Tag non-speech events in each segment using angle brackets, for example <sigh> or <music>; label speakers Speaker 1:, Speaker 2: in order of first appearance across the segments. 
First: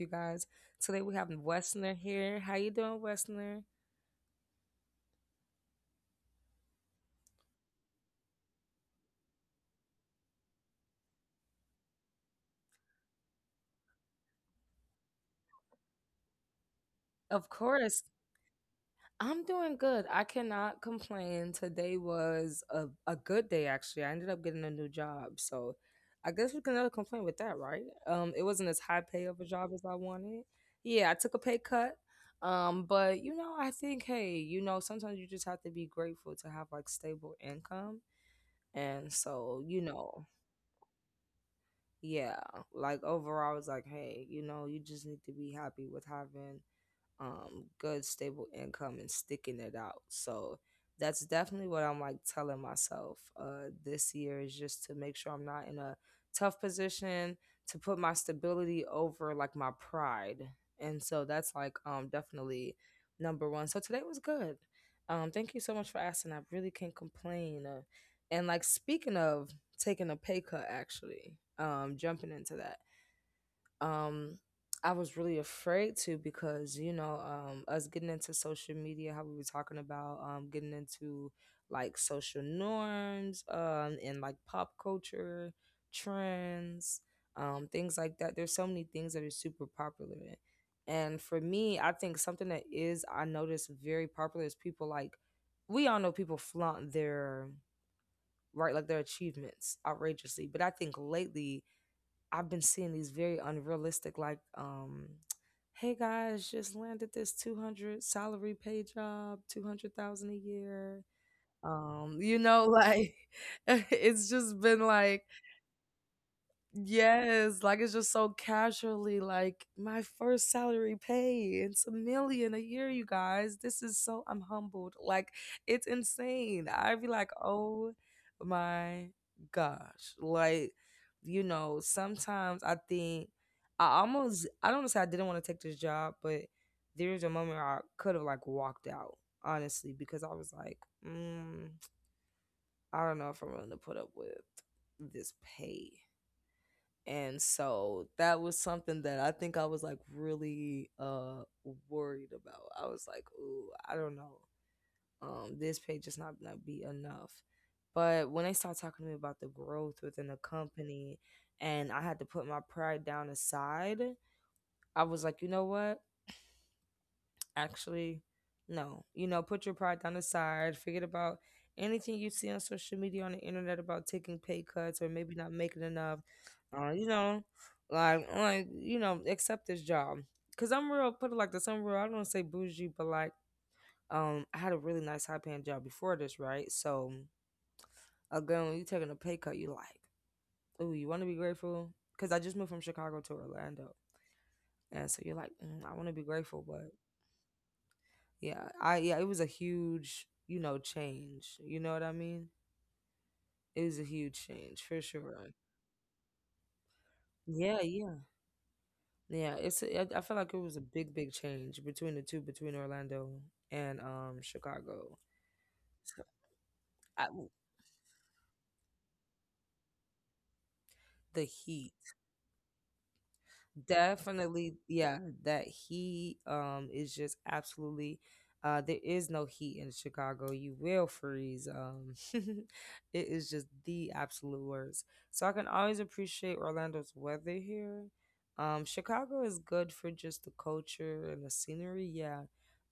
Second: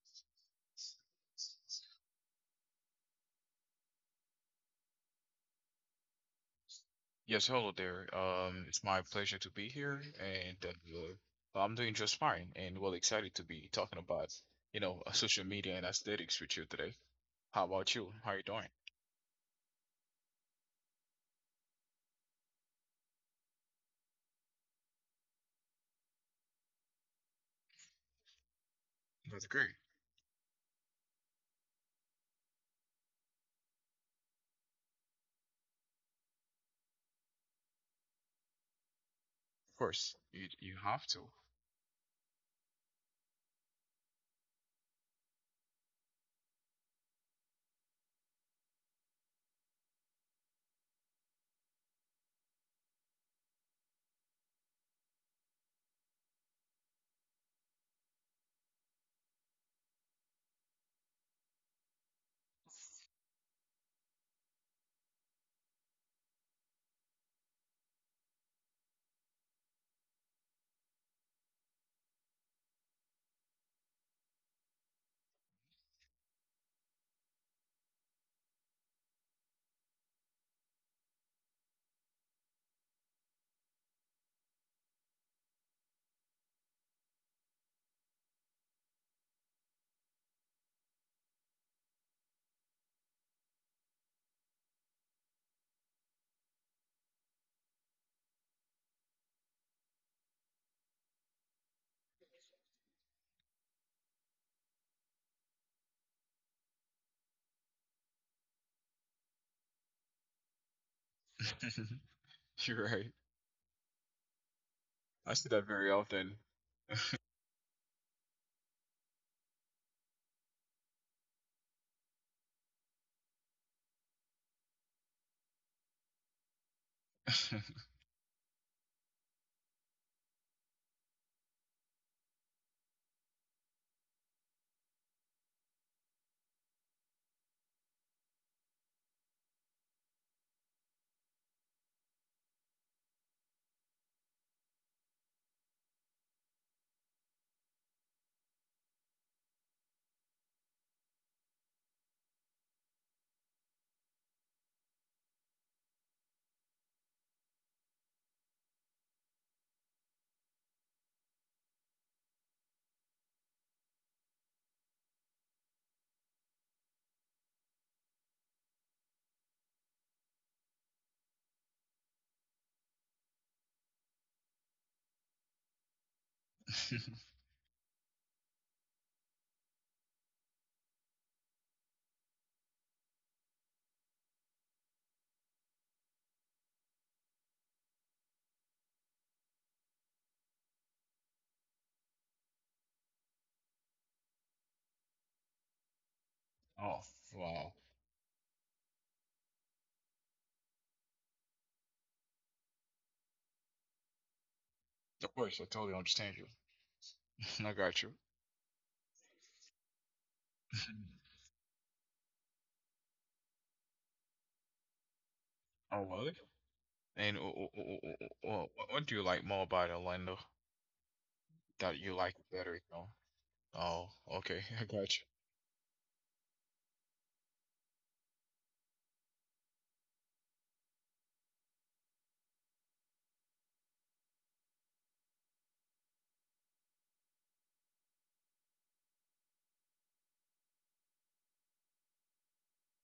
Speaker 1: you guys. Today we have Wessner here. How you doing, Wessner?
Speaker 2: Yes, hello there. It's my pleasure to be here, and I'm doing just fine, and well excited to be talking about, social media and aesthetics with you today.
Speaker 1: Of
Speaker 2: How about
Speaker 1: course,
Speaker 2: you? How you doing?
Speaker 1: I'm doing good. I cannot complain. Today was a good day, actually. I ended up getting a new job, so I guess we can never complain with that, right? It wasn't as high pay of a
Speaker 2: That's
Speaker 1: job
Speaker 2: great.
Speaker 1: as I wanted. Yeah, I took a pay cut. But you know, I think, hey, you know, sometimes you just have to be grateful to have like stable income. And so,
Speaker 2: Of
Speaker 1: you
Speaker 2: course,
Speaker 1: know,
Speaker 2: you have to.
Speaker 1: yeah, like overall, I was like, hey, you know, you just need to be happy with having good stable income and sticking it out. So that's definitely what I'm like telling myself this year, is just to make sure I'm not in a tough position, to put my stability over like my pride. And so that's like definitely number one. So today was good. Thank you so much for asking. I really can't complain. And like speaking of taking a pay cut, actually, jumping into that, um I was really afraid to, because you know us getting into social media, how we were talking about getting into like social norms and like pop culture trends, things like that, there's so many things that are super popular. And for me, I think something that is, I notice very popular, is people like, we all know people flaunt their, right, like their achievements outrageously. But I think lately I've been seeing these very unrealistic, like, hey guys, just landed this 200 salary pay job, 200,000 a year. You
Speaker 2: <laughs>
Speaker 1: know,
Speaker 2: You're right.
Speaker 1: like, <laughs> it's just been like,
Speaker 2: I see that very often.
Speaker 1: yes, like it's just so casually like my first salary pay. It's a million a year, you guys. This is so I'm humbled. Like it's insane. I'd be like,
Speaker 2: <laughs>
Speaker 1: "Oh my gosh." Like you know, sometimes I think I don't wanna say I didn't want to take this job, but there was a moment where I could have like walked out, honestly, because I was like, mm, I don't know if I'm willing to put up with this pay. And so that was something that I think I was like really worried about. I was like, ooh, I don't know. This page is not gonna be enough. But when they start talking to me about the growth within the company, and I had to put my pride down aside, I was like, you know what? Actually, no, you know, put your pride down the side, forget about anything you see on social media on the internet about taking pay cuts or maybe not making enough, you know, like you know, accept this job. Because I'm real, put it like this, I'm real, I don't wanna say bougie, but like, I had a really nice high paying job before this, right? So again, when you taking a pay cut, you like, oh, you want to be grateful, because I just moved from Chicago to Orlando. And so you're like, I want to be grateful, but
Speaker 2: Oh, wow.
Speaker 1: yeah, I yeah it was a huge, you know, change, you know what I mean? It was a huge change for
Speaker 2: Of course,
Speaker 1: sure.
Speaker 2: I totally understand you. <laughs> I
Speaker 1: Yeah,
Speaker 2: got you.
Speaker 1: yeah, yeah, it's a- I feel like it was a big
Speaker 2: <laughs>
Speaker 1: change between the two, between Orlando and Chicago.
Speaker 2: Oh, well.
Speaker 1: So
Speaker 2: And
Speaker 1: I,
Speaker 2: what do you like more about Orlando?
Speaker 1: the
Speaker 2: That you
Speaker 1: heat.
Speaker 2: like it better, you know? Oh, okay, <laughs> I
Speaker 1: Definitely,
Speaker 2: got you.
Speaker 1: yeah, that heat is just absolutely, there is no heat in Chicago, you will freeze. <laughs> It is just the absolute worst. So I can always appreciate Orlando's weather here. Chicago is good for just the culture and the scenery, yeah,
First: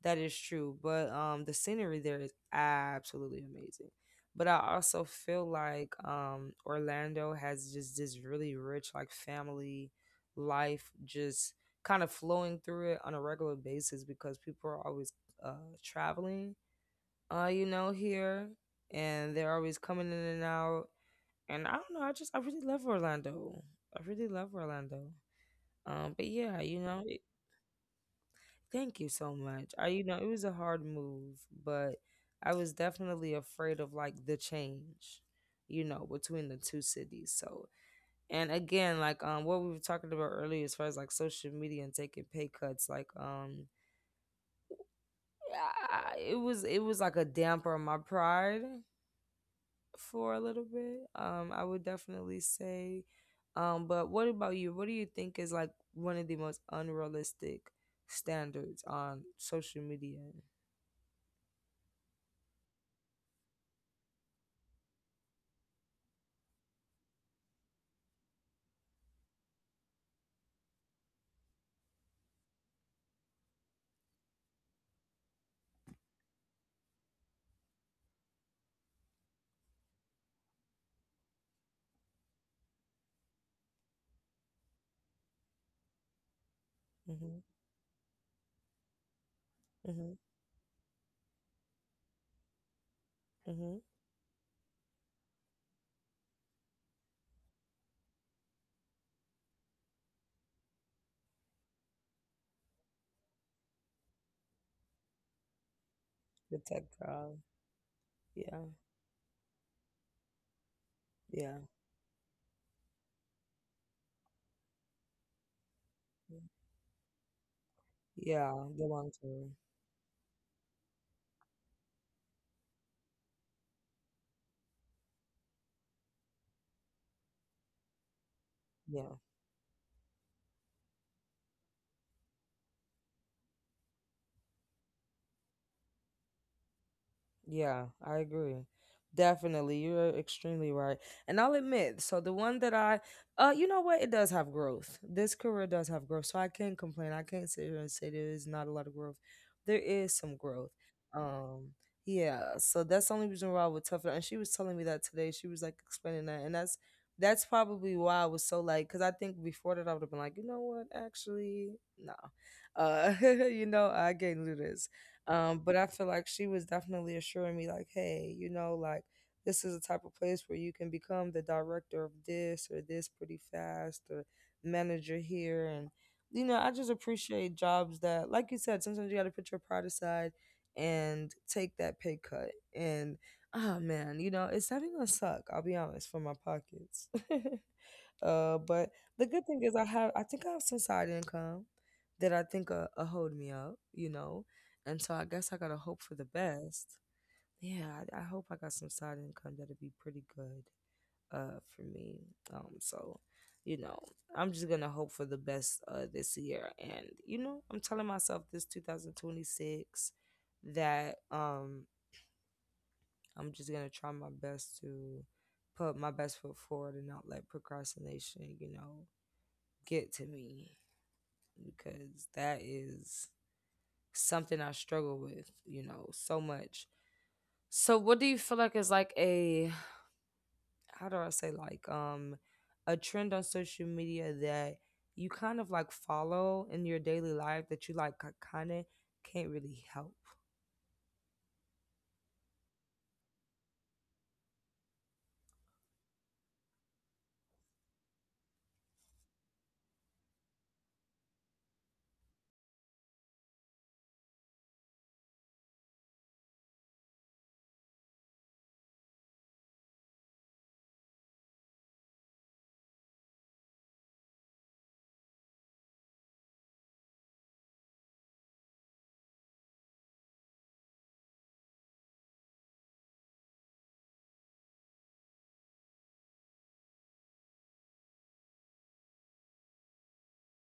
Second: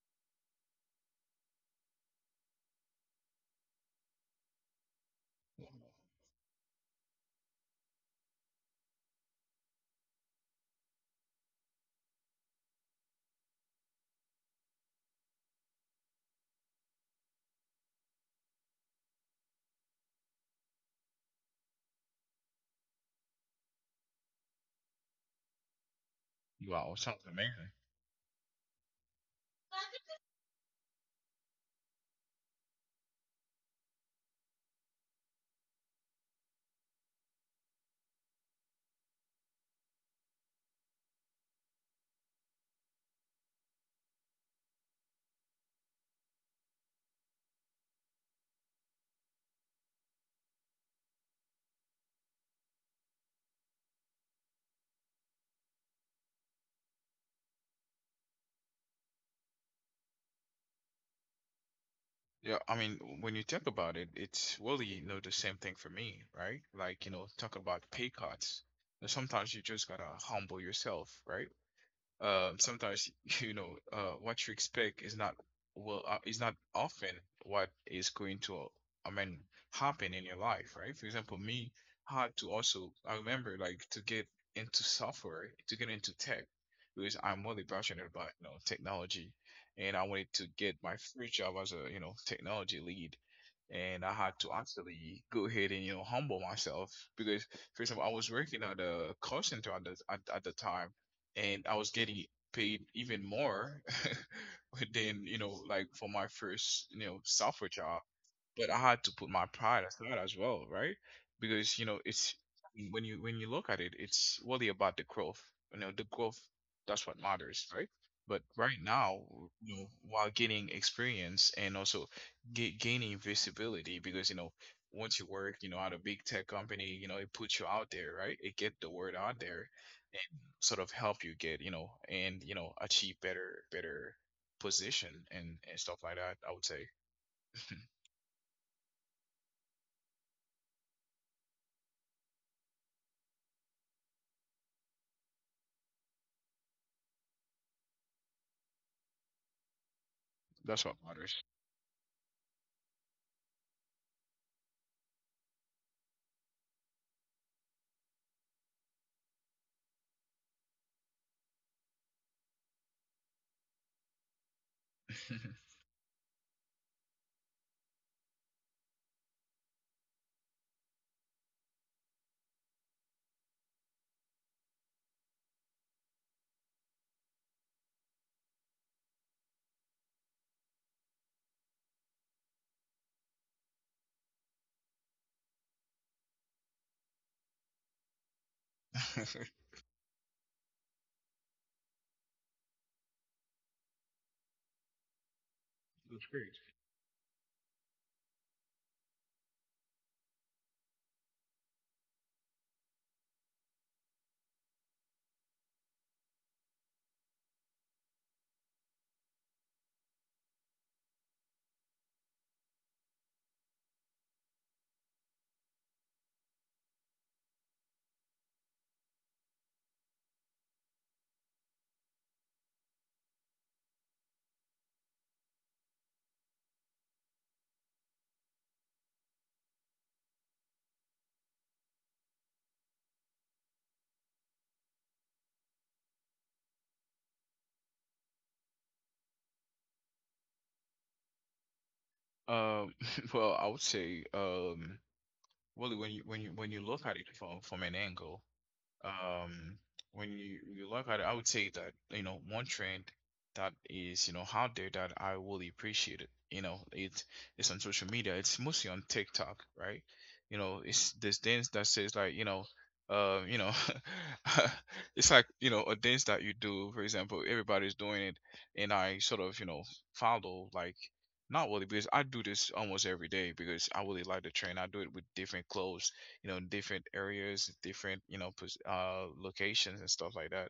Speaker 1: that is true. But the scenery there is absolutely amazing. But I also feel like Orlando has just this really rich like family life, just kind of flowing through it on a regular basis, because people are always uh, traveling, you know, here, and they're always coming in and out. And I don't know, I just, I really love Orlando. I really love Orlando. But yeah, you
Speaker 2: Wow,
Speaker 1: know, it,
Speaker 2: sounds amazing.
Speaker 1: thank you so much. I, you know, it was a hard move, but I was definitely afraid of like the change, you know, between the two cities. So and again, like what we were talking about earlier as far as like social media and taking pay cuts, like I, it was like a damper on my pride for a little bit. I would definitely say, but what about you? What do you think is like one of the most unrealistic standards on social media?
Speaker 2: Yeah, I mean, when you think about it, it's really, you know, the same thing for me, right? Like, you know, talk about pay cuts. Sometimes you just gotta humble yourself, right? Sometimes <laughs> you know what you expect is not well is not often what is going to I mean happen in your life, right? For example, me had to also I remember like to get into software to get into tech because I'm
Speaker 1: Mhm.
Speaker 2: really passionate about you know technology, and I
Speaker 1: Mhm.
Speaker 2: wanted to get my first job as a you know technology lead,
Speaker 1: Mhm.
Speaker 2: and I had to actually go ahead and you know humble myself because for example I was working at a call center at the time, and I was getting paid even more <laughs> than you know like for my
Speaker 1: The
Speaker 2: first
Speaker 1: tech
Speaker 2: you know
Speaker 1: crowd.
Speaker 2: software job. But
Speaker 1: Yeah.
Speaker 2: I had to put my pride aside as well, right?
Speaker 1: Yeah.
Speaker 2: Because you know, it's when you look at it, it's really about the growth. You know, the growth, that's what matters, right? But
Speaker 1: Yeah,
Speaker 2: right
Speaker 1: the long
Speaker 2: now,
Speaker 1: term.
Speaker 2: you know, while gaining experience and also ga gaining visibility, because you know, once you work, you know, at a big tech company, you know, it puts you out there, right? It get the word
Speaker 1: Yeah.
Speaker 2: out there, sort of help you get you know and you know achieve better position and stuff like that, I would say. <laughs>
Speaker 1: Yeah, I agree. Definitely, you're extremely right. And I'll admit, so the one that I, you know what, it does have growth. This career does have growth, so I can't complain. I can't sit here and say there is not a lot of growth. There is some growth.
Speaker 2: That's what matters.
Speaker 1: Um, yeah. So that's the only reason why I would tough it out. And she was telling me that today. She was like explaining that, and that's probably why I was so like, because I think before that I would have been like, you know what, actually, no, <laughs> you know, I can't do this.
Speaker 2: <laughs>
Speaker 1: But I feel like she was definitely assuring me, like, hey, you know, like this is the type of place where you can become the director of this or this pretty fast, or manager here. And, you know, I just appreciate jobs that, like you said, sometimes you got to put your pride aside and take that pay cut. And, oh man, you know, it's definitely gonna suck, I'll be honest, for my pockets. <laughs> But
Speaker 2: That's
Speaker 1: the good thing is I think I have some side income that I think hold me up, you know. And so I guess I gotta hope for the
Speaker 2: great.
Speaker 1: best. Yeah, I hope I got some side income that'll be pretty good for me. So you know, I'm just gonna hope for the best this year. And you know, I'm telling myself this 2026 that I'm just gonna try my best to put my best foot forward and not let procrastination, you know, get to me, because that is something I struggle with, you know, so much. So what do you feel like is like a, how do I say, like, a trend on social media that you kind of like follow in your daily life that you like kind of can't really help?
Speaker 2: um <laughs> well, I would say, Willie, when you look at it from an angle. Um, when you look at it, I would say that, you know, one trend that is, you know, out there that I really appreciate it. You know, it's on social media. It's mostly on TikTok, right? You know, it's this dance that says like, uh, you know, <laughs> it's like, you know, a dance that you do, for example, everybody's doing it, and I sort of, you know, follow like not really because I do this almost every day because I really like the trend. I do it with different clothes, you know, different areas, different you know locations, and stuff like that.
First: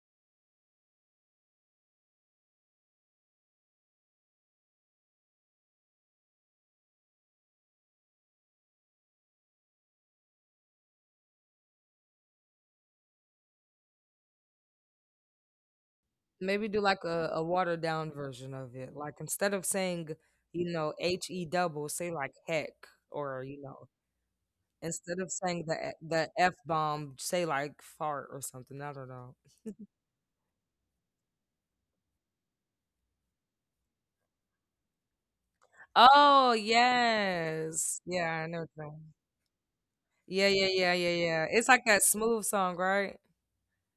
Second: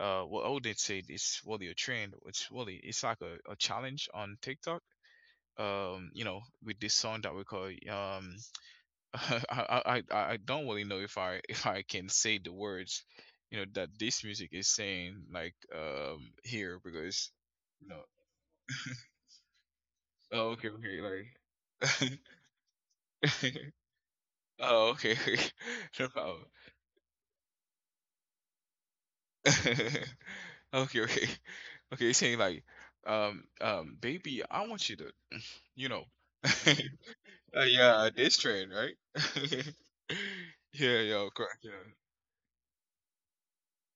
Speaker 2: What I would say is really a trend, it's really, it's like a challenge on TikTok, you know, with this song that we call <laughs> I don't really know if I <laughs> if I can say the words, you know, that this music is saying like
Speaker 1: Maybe do
Speaker 2: here
Speaker 1: like a,
Speaker 2: because
Speaker 1: a watered
Speaker 2: you know.
Speaker 1: down version of it.
Speaker 2: <laughs>
Speaker 1: Like instead of saying,
Speaker 2: Oh,
Speaker 1: you
Speaker 2: okay,
Speaker 1: know,
Speaker 2: okay. Like
Speaker 1: H E double, say like heck, or you
Speaker 2: <laughs>
Speaker 1: know.
Speaker 2: oh, okay,
Speaker 1: Instead
Speaker 2: <laughs>
Speaker 1: of
Speaker 2: okay.
Speaker 1: saying the e
Speaker 2: No
Speaker 1: the
Speaker 2: problem.
Speaker 1: F bomb, say, like, fart or something, I don't know.
Speaker 2: <laughs> Okay, okay, okay. He's saying like, baby, I want you to, you know, <laughs>
Speaker 1: Oh,
Speaker 2: uh,
Speaker 1: yes.
Speaker 2: yeah, this
Speaker 1: Yeah, I know
Speaker 2: train,
Speaker 1: what.
Speaker 2: right? <laughs>
Speaker 1: Yeah, yeah, yeah,
Speaker 2: Yeah,
Speaker 1: yeah, yeah. It's
Speaker 2: yeah,
Speaker 1: like that Smooth song, right?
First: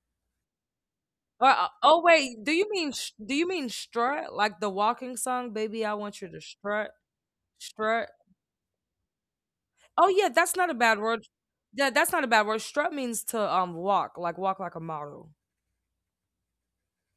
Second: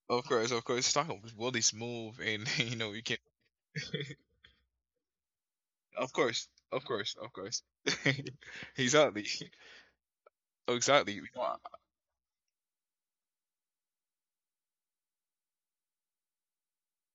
Speaker 2: of course, of course. Stockholm is
Speaker 1: Or,
Speaker 2: really
Speaker 1: oh,
Speaker 2: smooth,
Speaker 1: wait,
Speaker 2: and
Speaker 1: do
Speaker 2: <laughs>
Speaker 1: you
Speaker 2: you
Speaker 1: mean
Speaker 2: know, you can, <laughs>
Speaker 1: strut? Like the walking song, "Baby, I
Speaker 2: of
Speaker 1: Want You to
Speaker 2: course, of
Speaker 1: Strut"?
Speaker 2: course, of course.
Speaker 1: Strut?
Speaker 2: <laughs> Exactly,
Speaker 1: Oh, yeah, that's not
Speaker 2: <laughs>
Speaker 1: a bad
Speaker 2: exactly.
Speaker 1: word.
Speaker 2: You know,
Speaker 1: Yeah, that's not a bad word. Strut means to, walk like a model.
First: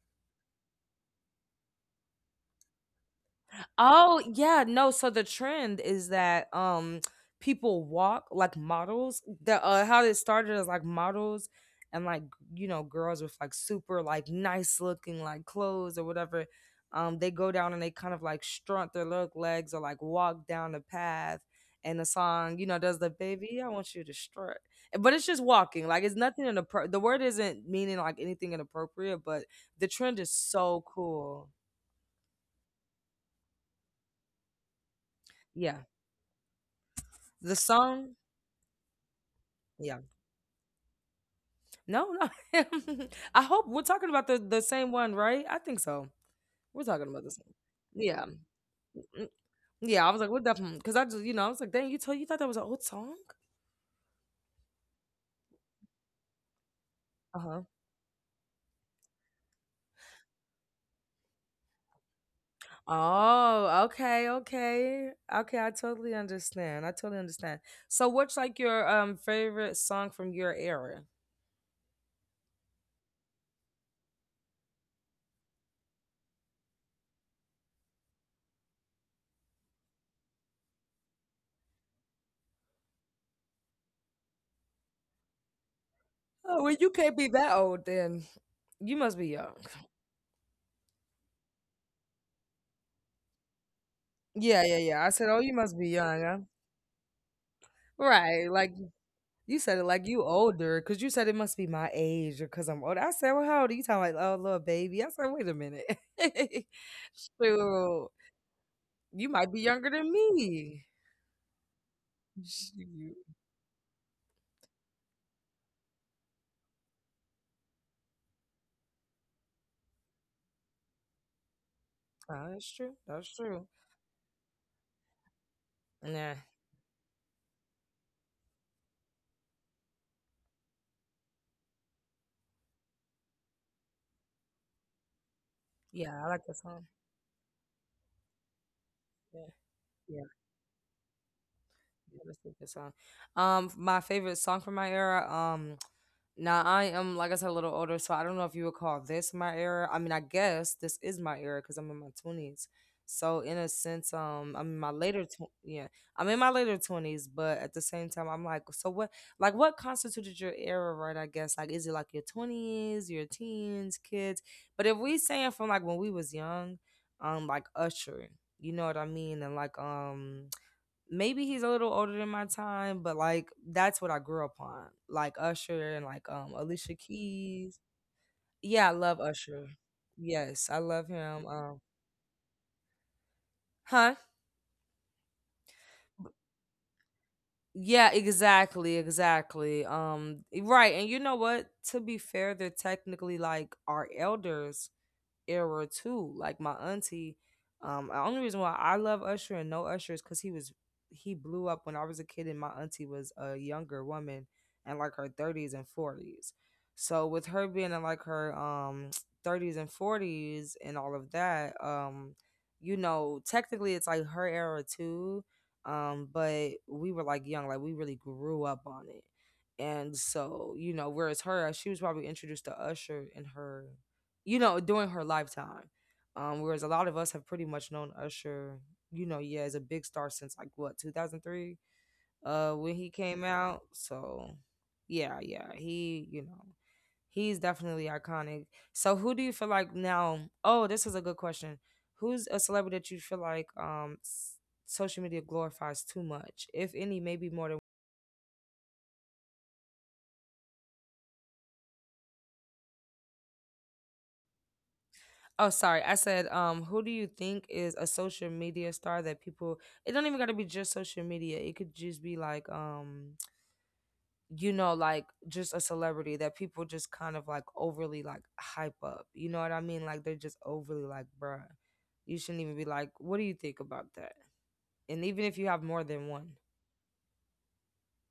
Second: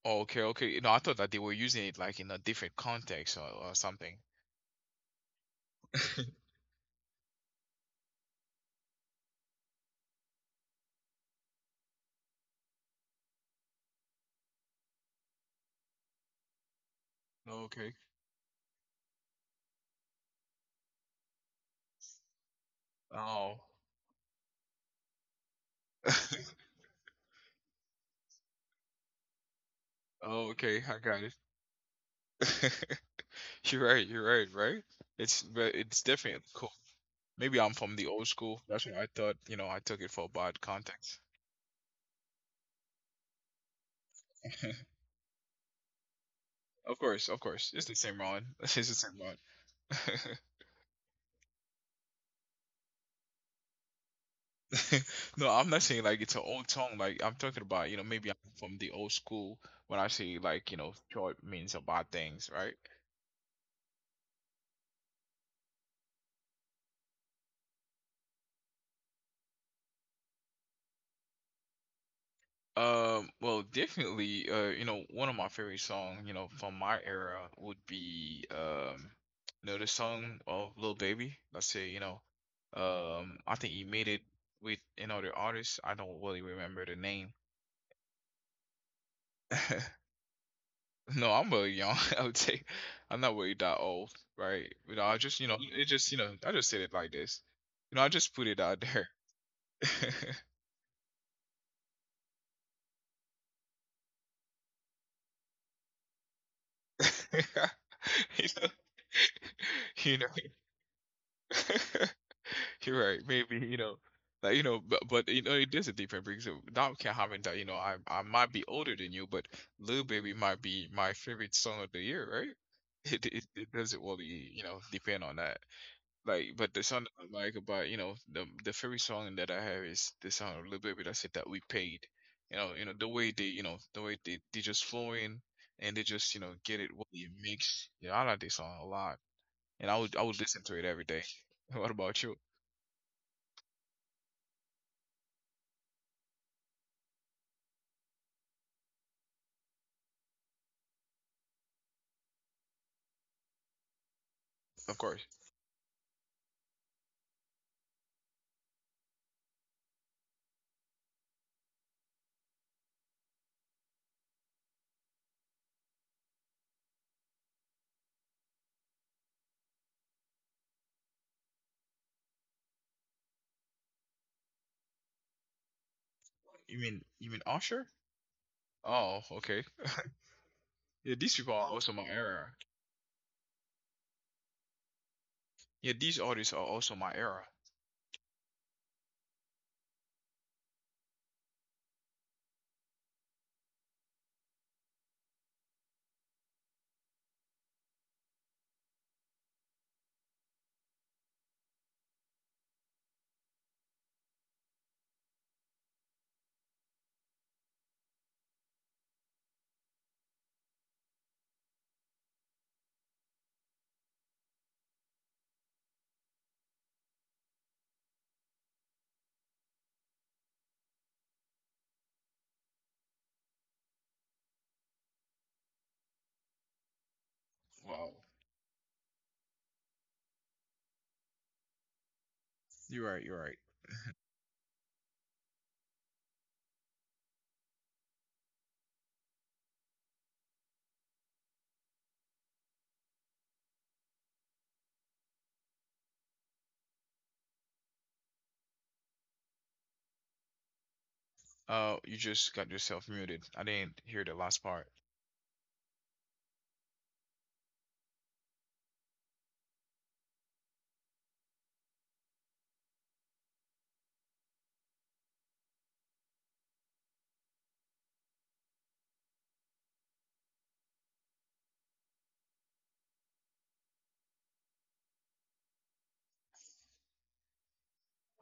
Speaker 2: okay, okay. No, I thought that they were using it like in a different context or something.
Speaker 1: Oh, yeah, no, so the trend is that,
Speaker 2: <laughs>
Speaker 1: people walk like models. The how it started is like models and like, you know, girls with like super like nice looking like clothes or whatever. They go down and they
Speaker 2: Okay.
Speaker 1: kind of like strut their little legs or like walk down the path. And the song, you know, does the
Speaker 2: Oh.
Speaker 1: baby, I want you to strut. But it's just walking. Like it's nothing in
Speaker 2: <laughs>
Speaker 1: the word isn't meaning like anything inappropriate, but the trend is
Speaker 2: Oh, okay.
Speaker 1: so
Speaker 2: I got it.
Speaker 1: cool.
Speaker 2: <laughs> You're right, right? It's but
Speaker 1: Yeah.
Speaker 2: it's different. Cool.
Speaker 1: The
Speaker 2: Maybe I'm from the
Speaker 1: song,
Speaker 2: old school. That's what I thought. You know, I took
Speaker 1: yeah.
Speaker 2: it for bad context.
Speaker 1: No, no. <laughs> I hope we're talking about the
Speaker 2: <laughs>
Speaker 1: same one, right? I think so. We're
Speaker 2: Of
Speaker 1: talking about
Speaker 2: course,
Speaker 1: the
Speaker 2: of
Speaker 1: same.
Speaker 2: course. It's the same
Speaker 1: Yeah,
Speaker 2: run. <laughs> It's the same
Speaker 1: mm,
Speaker 2: run.
Speaker 1: yeah. I was like, what, definitely, because I just, you know, I was like, dang, you told you thought that was an old song.
Speaker 2: <laughs> No, I'm not saying like it's an old song. Like I'm
Speaker 1: Uh
Speaker 2: talking
Speaker 1: huh.
Speaker 2: about, you know, maybe I'm from the old school when I say like, you know, short means about things, right?
Speaker 1: Oh, okay, okay, okay. I totally understand. I totally understand. So, what's like your favorite song from your era?
Speaker 2: Well, definitely, you know, one of my favorite song, you know, from my era would be, you know, the song of Lil Baby. Let's say, you know, I think he made it with another artist. I don't really
Speaker 1: Oh, well,
Speaker 2: remember
Speaker 1: you
Speaker 2: the
Speaker 1: can't be
Speaker 2: name.
Speaker 1: that old then. You must be young.
Speaker 2: <laughs> No, I'm really young. <laughs> I would say I'm not really that old,
Speaker 1: Yeah,
Speaker 2: right?
Speaker 1: yeah,
Speaker 2: You know,
Speaker 1: yeah. I
Speaker 2: I
Speaker 1: said,
Speaker 2: just,
Speaker 1: oh,
Speaker 2: you
Speaker 1: you
Speaker 2: know,
Speaker 1: must
Speaker 2: it
Speaker 1: be
Speaker 2: just, you
Speaker 1: young,
Speaker 2: know,
Speaker 1: huh?
Speaker 2: I just said it like this. You know, I just put
Speaker 1: Right.
Speaker 2: it
Speaker 1: Like,
Speaker 2: out there.
Speaker 1: you said it
Speaker 2: <laughs>
Speaker 1: like you older, cause you said it must be my age or cause I'm older. I said, well, how old are you? Talking like, oh, little baby. I said, wait a minute, <laughs> shoot,
Speaker 2: You know,
Speaker 1: you
Speaker 2: <laughs>
Speaker 1: might be younger than
Speaker 2: you know.
Speaker 1: me.
Speaker 2: <laughs> You're
Speaker 1: Shoot.
Speaker 2: right. Maybe, you know, like, you know, but you know, it is a different because now can happen that, you know, I might be older than you, but Lil Baby might be my favorite song of the year,
Speaker 1: Ah,
Speaker 2: right?
Speaker 1: that's true.
Speaker 2: <laughs> It
Speaker 1: That's
Speaker 2: it, it
Speaker 1: true.
Speaker 2: doesn't really, you know, depend on that.
Speaker 1: Nah,
Speaker 2: Like, but the song that I like about, you know, the favorite song that I have is the song of Lil Baby that said that we paid. You know, the way they, you know, the way they just flow in, and they
Speaker 1: yeah, I
Speaker 2: just, you
Speaker 1: like
Speaker 2: know,
Speaker 1: this
Speaker 2: get
Speaker 1: song.
Speaker 2: it what it makes. Yeah, I like this song a lot, and I would I
Speaker 1: Yeah.
Speaker 2: would listen to it every day. <laughs> What
Speaker 1: Yeah,
Speaker 2: about you?
Speaker 1: that's a good song. My favorite song from my era. Now I am, like I said, a little older, so I don't know if you would call this my era. I mean, I guess this is my era because I'm in my twenties. So in a sense, I'm in my
Speaker 2: Of
Speaker 1: later,
Speaker 2: course.
Speaker 1: yeah, I'm in my later twenties, but at the same time, I'm like, so what? Like, what constituted your era, right? I guess, like, is it like your twenties, your teens, kids? But if we saying from like when we was young, like Usher, you know what I mean, and like, maybe he's a little older than my time, but like that's what I grew up on, like Usher and like
Speaker 2: You
Speaker 1: Alicia
Speaker 2: mean
Speaker 1: Keys.
Speaker 2: Usher?
Speaker 1: Yeah, I love
Speaker 2: Oh,
Speaker 1: Usher.
Speaker 2: okay.
Speaker 1: Yes, I love
Speaker 2: Yeah, these
Speaker 1: him.
Speaker 2: people are also my era.
Speaker 1: Huh?
Speaker 2: Yeah, these artists are also my era.
Speaker 1: Yeah, exactly, exactly. Right, and you know what? To be fair, they're technically like our elders, era too. Like my auntie, the only reason why I love Usher and know Usher is because he blew up when I was a kid, and my auntie was a younger woman and like her thirties and forties. So with her being in like her <tsk> thirties and forties and all of that, you know, technically it's like her era too. But we were like young, like we really grew up on it. And so, you know, whereas her, she was probably introduced to Usher in her you know, during her lifetime. Whereas a lot of us have pretty much known
Speaker 2: Wow.
Speaker 1: Usher, you know, yeah, as a big star since like what, 2003, when he
Speaker 2: You're right. You're
Speaker 1: came
Speaker 2: right.
Speaker 1: out. So, yeah, yeah, you know, he's definitely iconic. So, who do you feel like now? Oh, this is a good question. Who's a celebrity that you feel like social media glorifies too much, if any, maybe more than
Speaker 2: You just got yourself muted. I didn't hear the last part.
Speaker 1: Oh, sorry. I said, who do you think is a social media star that people? It don't even gotta be just social media. It could just be like, you know, like just a celebrity that people just kind of like overly like hype up. You know what I mean? Like they're just overly like, bruh, you shouldn't even be like, what do you think about that? And even if you have more than one,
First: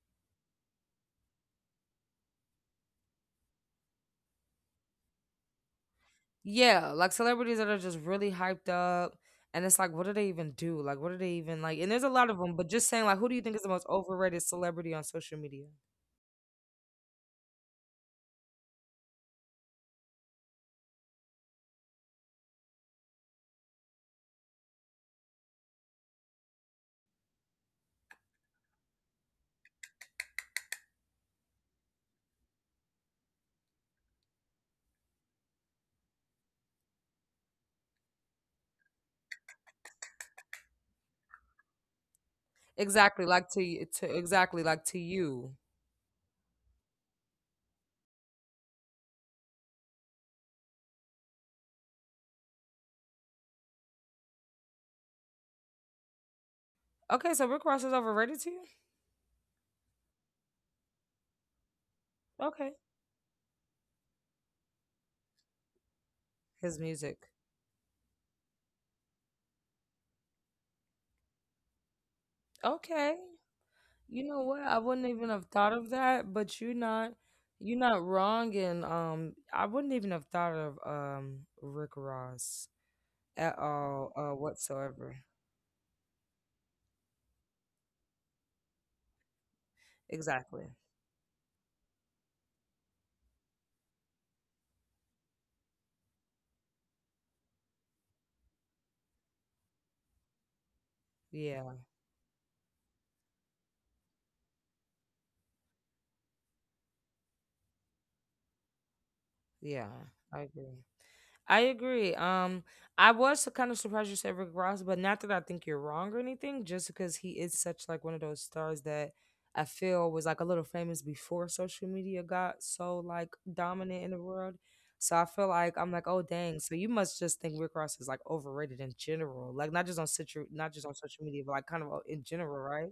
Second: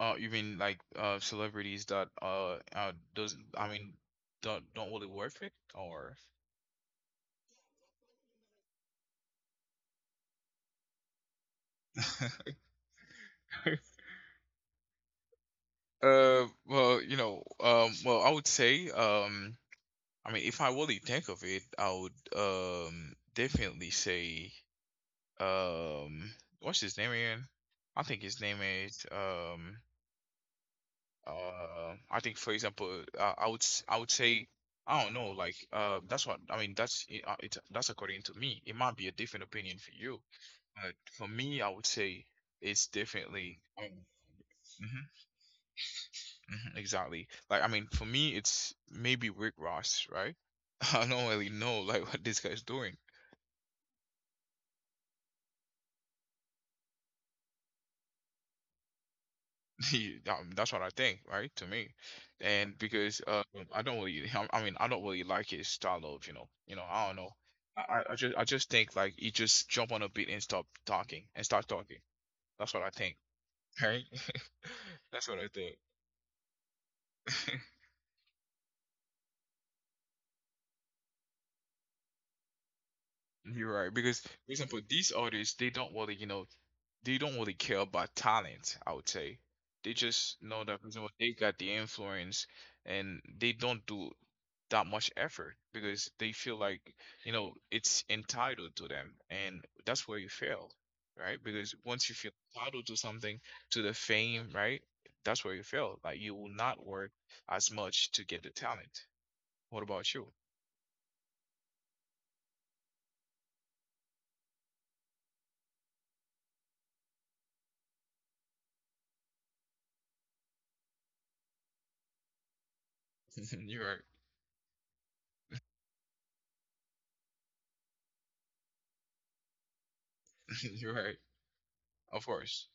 Speaker 2: You mean like celebrities that uh doesn't don't really worth it or.
Speaker 1: yeah, like celebrities that are just really hyped up. And it's like, what do they even do? Like, what do they even like? And there's a lot of them,
Speaker 2: <laughs>
Speaker 1: but just saying, like, who do you think is the most overrated celebrity on social media?
Speaker 2: Well, you know, well, I would say, I mean, if I really think of it, I would definitely say um what's his name again? I think his name is I think for example I would I would say I don't know like that's what I mean, that's according to me. It might be a different opinion for you, but for me I would say it's
Speaker 1: Exactly like to,
Speaker 2: definitely
Speaker 1: to exactly like to
Speaker 2: hmm,
Speaker 1: you.
Speaker 2: hmm, exactly like, I mean for me it's maybe Rick Ross, right? <laughs> I don't really know like what this guy's doing.
Speaker 1: Okay, so Rick Ross is overrated to you?
Speaker 2: <laughs> That's what I think, right? To me,
Speaker 1: Okay.
Speaker 2: and because I don't really, I don't really like his style of,
Speaker 1: His
Speaker 2: you know, I don't
Speaker 1: music.
Speaker 2: know. I just, I just think like he just jump on a beat and stop talking and start talking. That's what I
Speaker 1: Okay.
Speaker 2: think, right?
Speaker 1: You know what? I wouldn't
Speaker 2: <laughs>
Speaker 1: even
Speaker 2: That's what
Speaker 1: have
Speaker 2: I
Speaker 1: thought
Speaker 2: think.
Speaker 1: of that, but you're
Speaker 2: <laughs>
Speaker 1: not wrong and I wouldn't even have thought of Rick Ross at
Speaker 2: You're right
Speaker 1: all
Speaker 2: because, for example,
Speaker 1: whatsoever.
Speaker 2: these artists they don't really, you know, they don't really care about talent, I would say. They just
Speaker 1: Exactly.
Speaker 2: know that for example, they got the influence, and they don't do that much effort because they feel like, you know, it's entitled to them. And that's where you fail, right?
Speaker 1: Yeah.
Speaker 2: Because once you feel entitled to something, to the fame, right? That's where you fail. Like you will not work as much to get the talent.
Speaker 1: Yeah,
Speaker 2: What about
Speaker 1: I
Speaker 2: you?
Speaker 1: agree. I agree. I was kind of surprised you said Rick Ross, but not that I think you're wrong or anything, just because he is such like one of those stars that I feel was like a little famous before social media got so like
Speaker 2: <laughs> You're
Speaker 1: dominant in
Speaker 2: right.
Speaker 1: the world. So I feel like I'm like, oh dang. So you must just think Rick Ross is like overrated in general, like not just on situ, not just
Speaker 2: <laughs>
Speaker 1: on
Speaker 2: You're
Speaker 1: social
Speaker 2: right.
Speaker 1: media, but like kind of in
Speaker 2: Of
Speaker 1: general,
Speaker 2: course.
Speaker 1: right?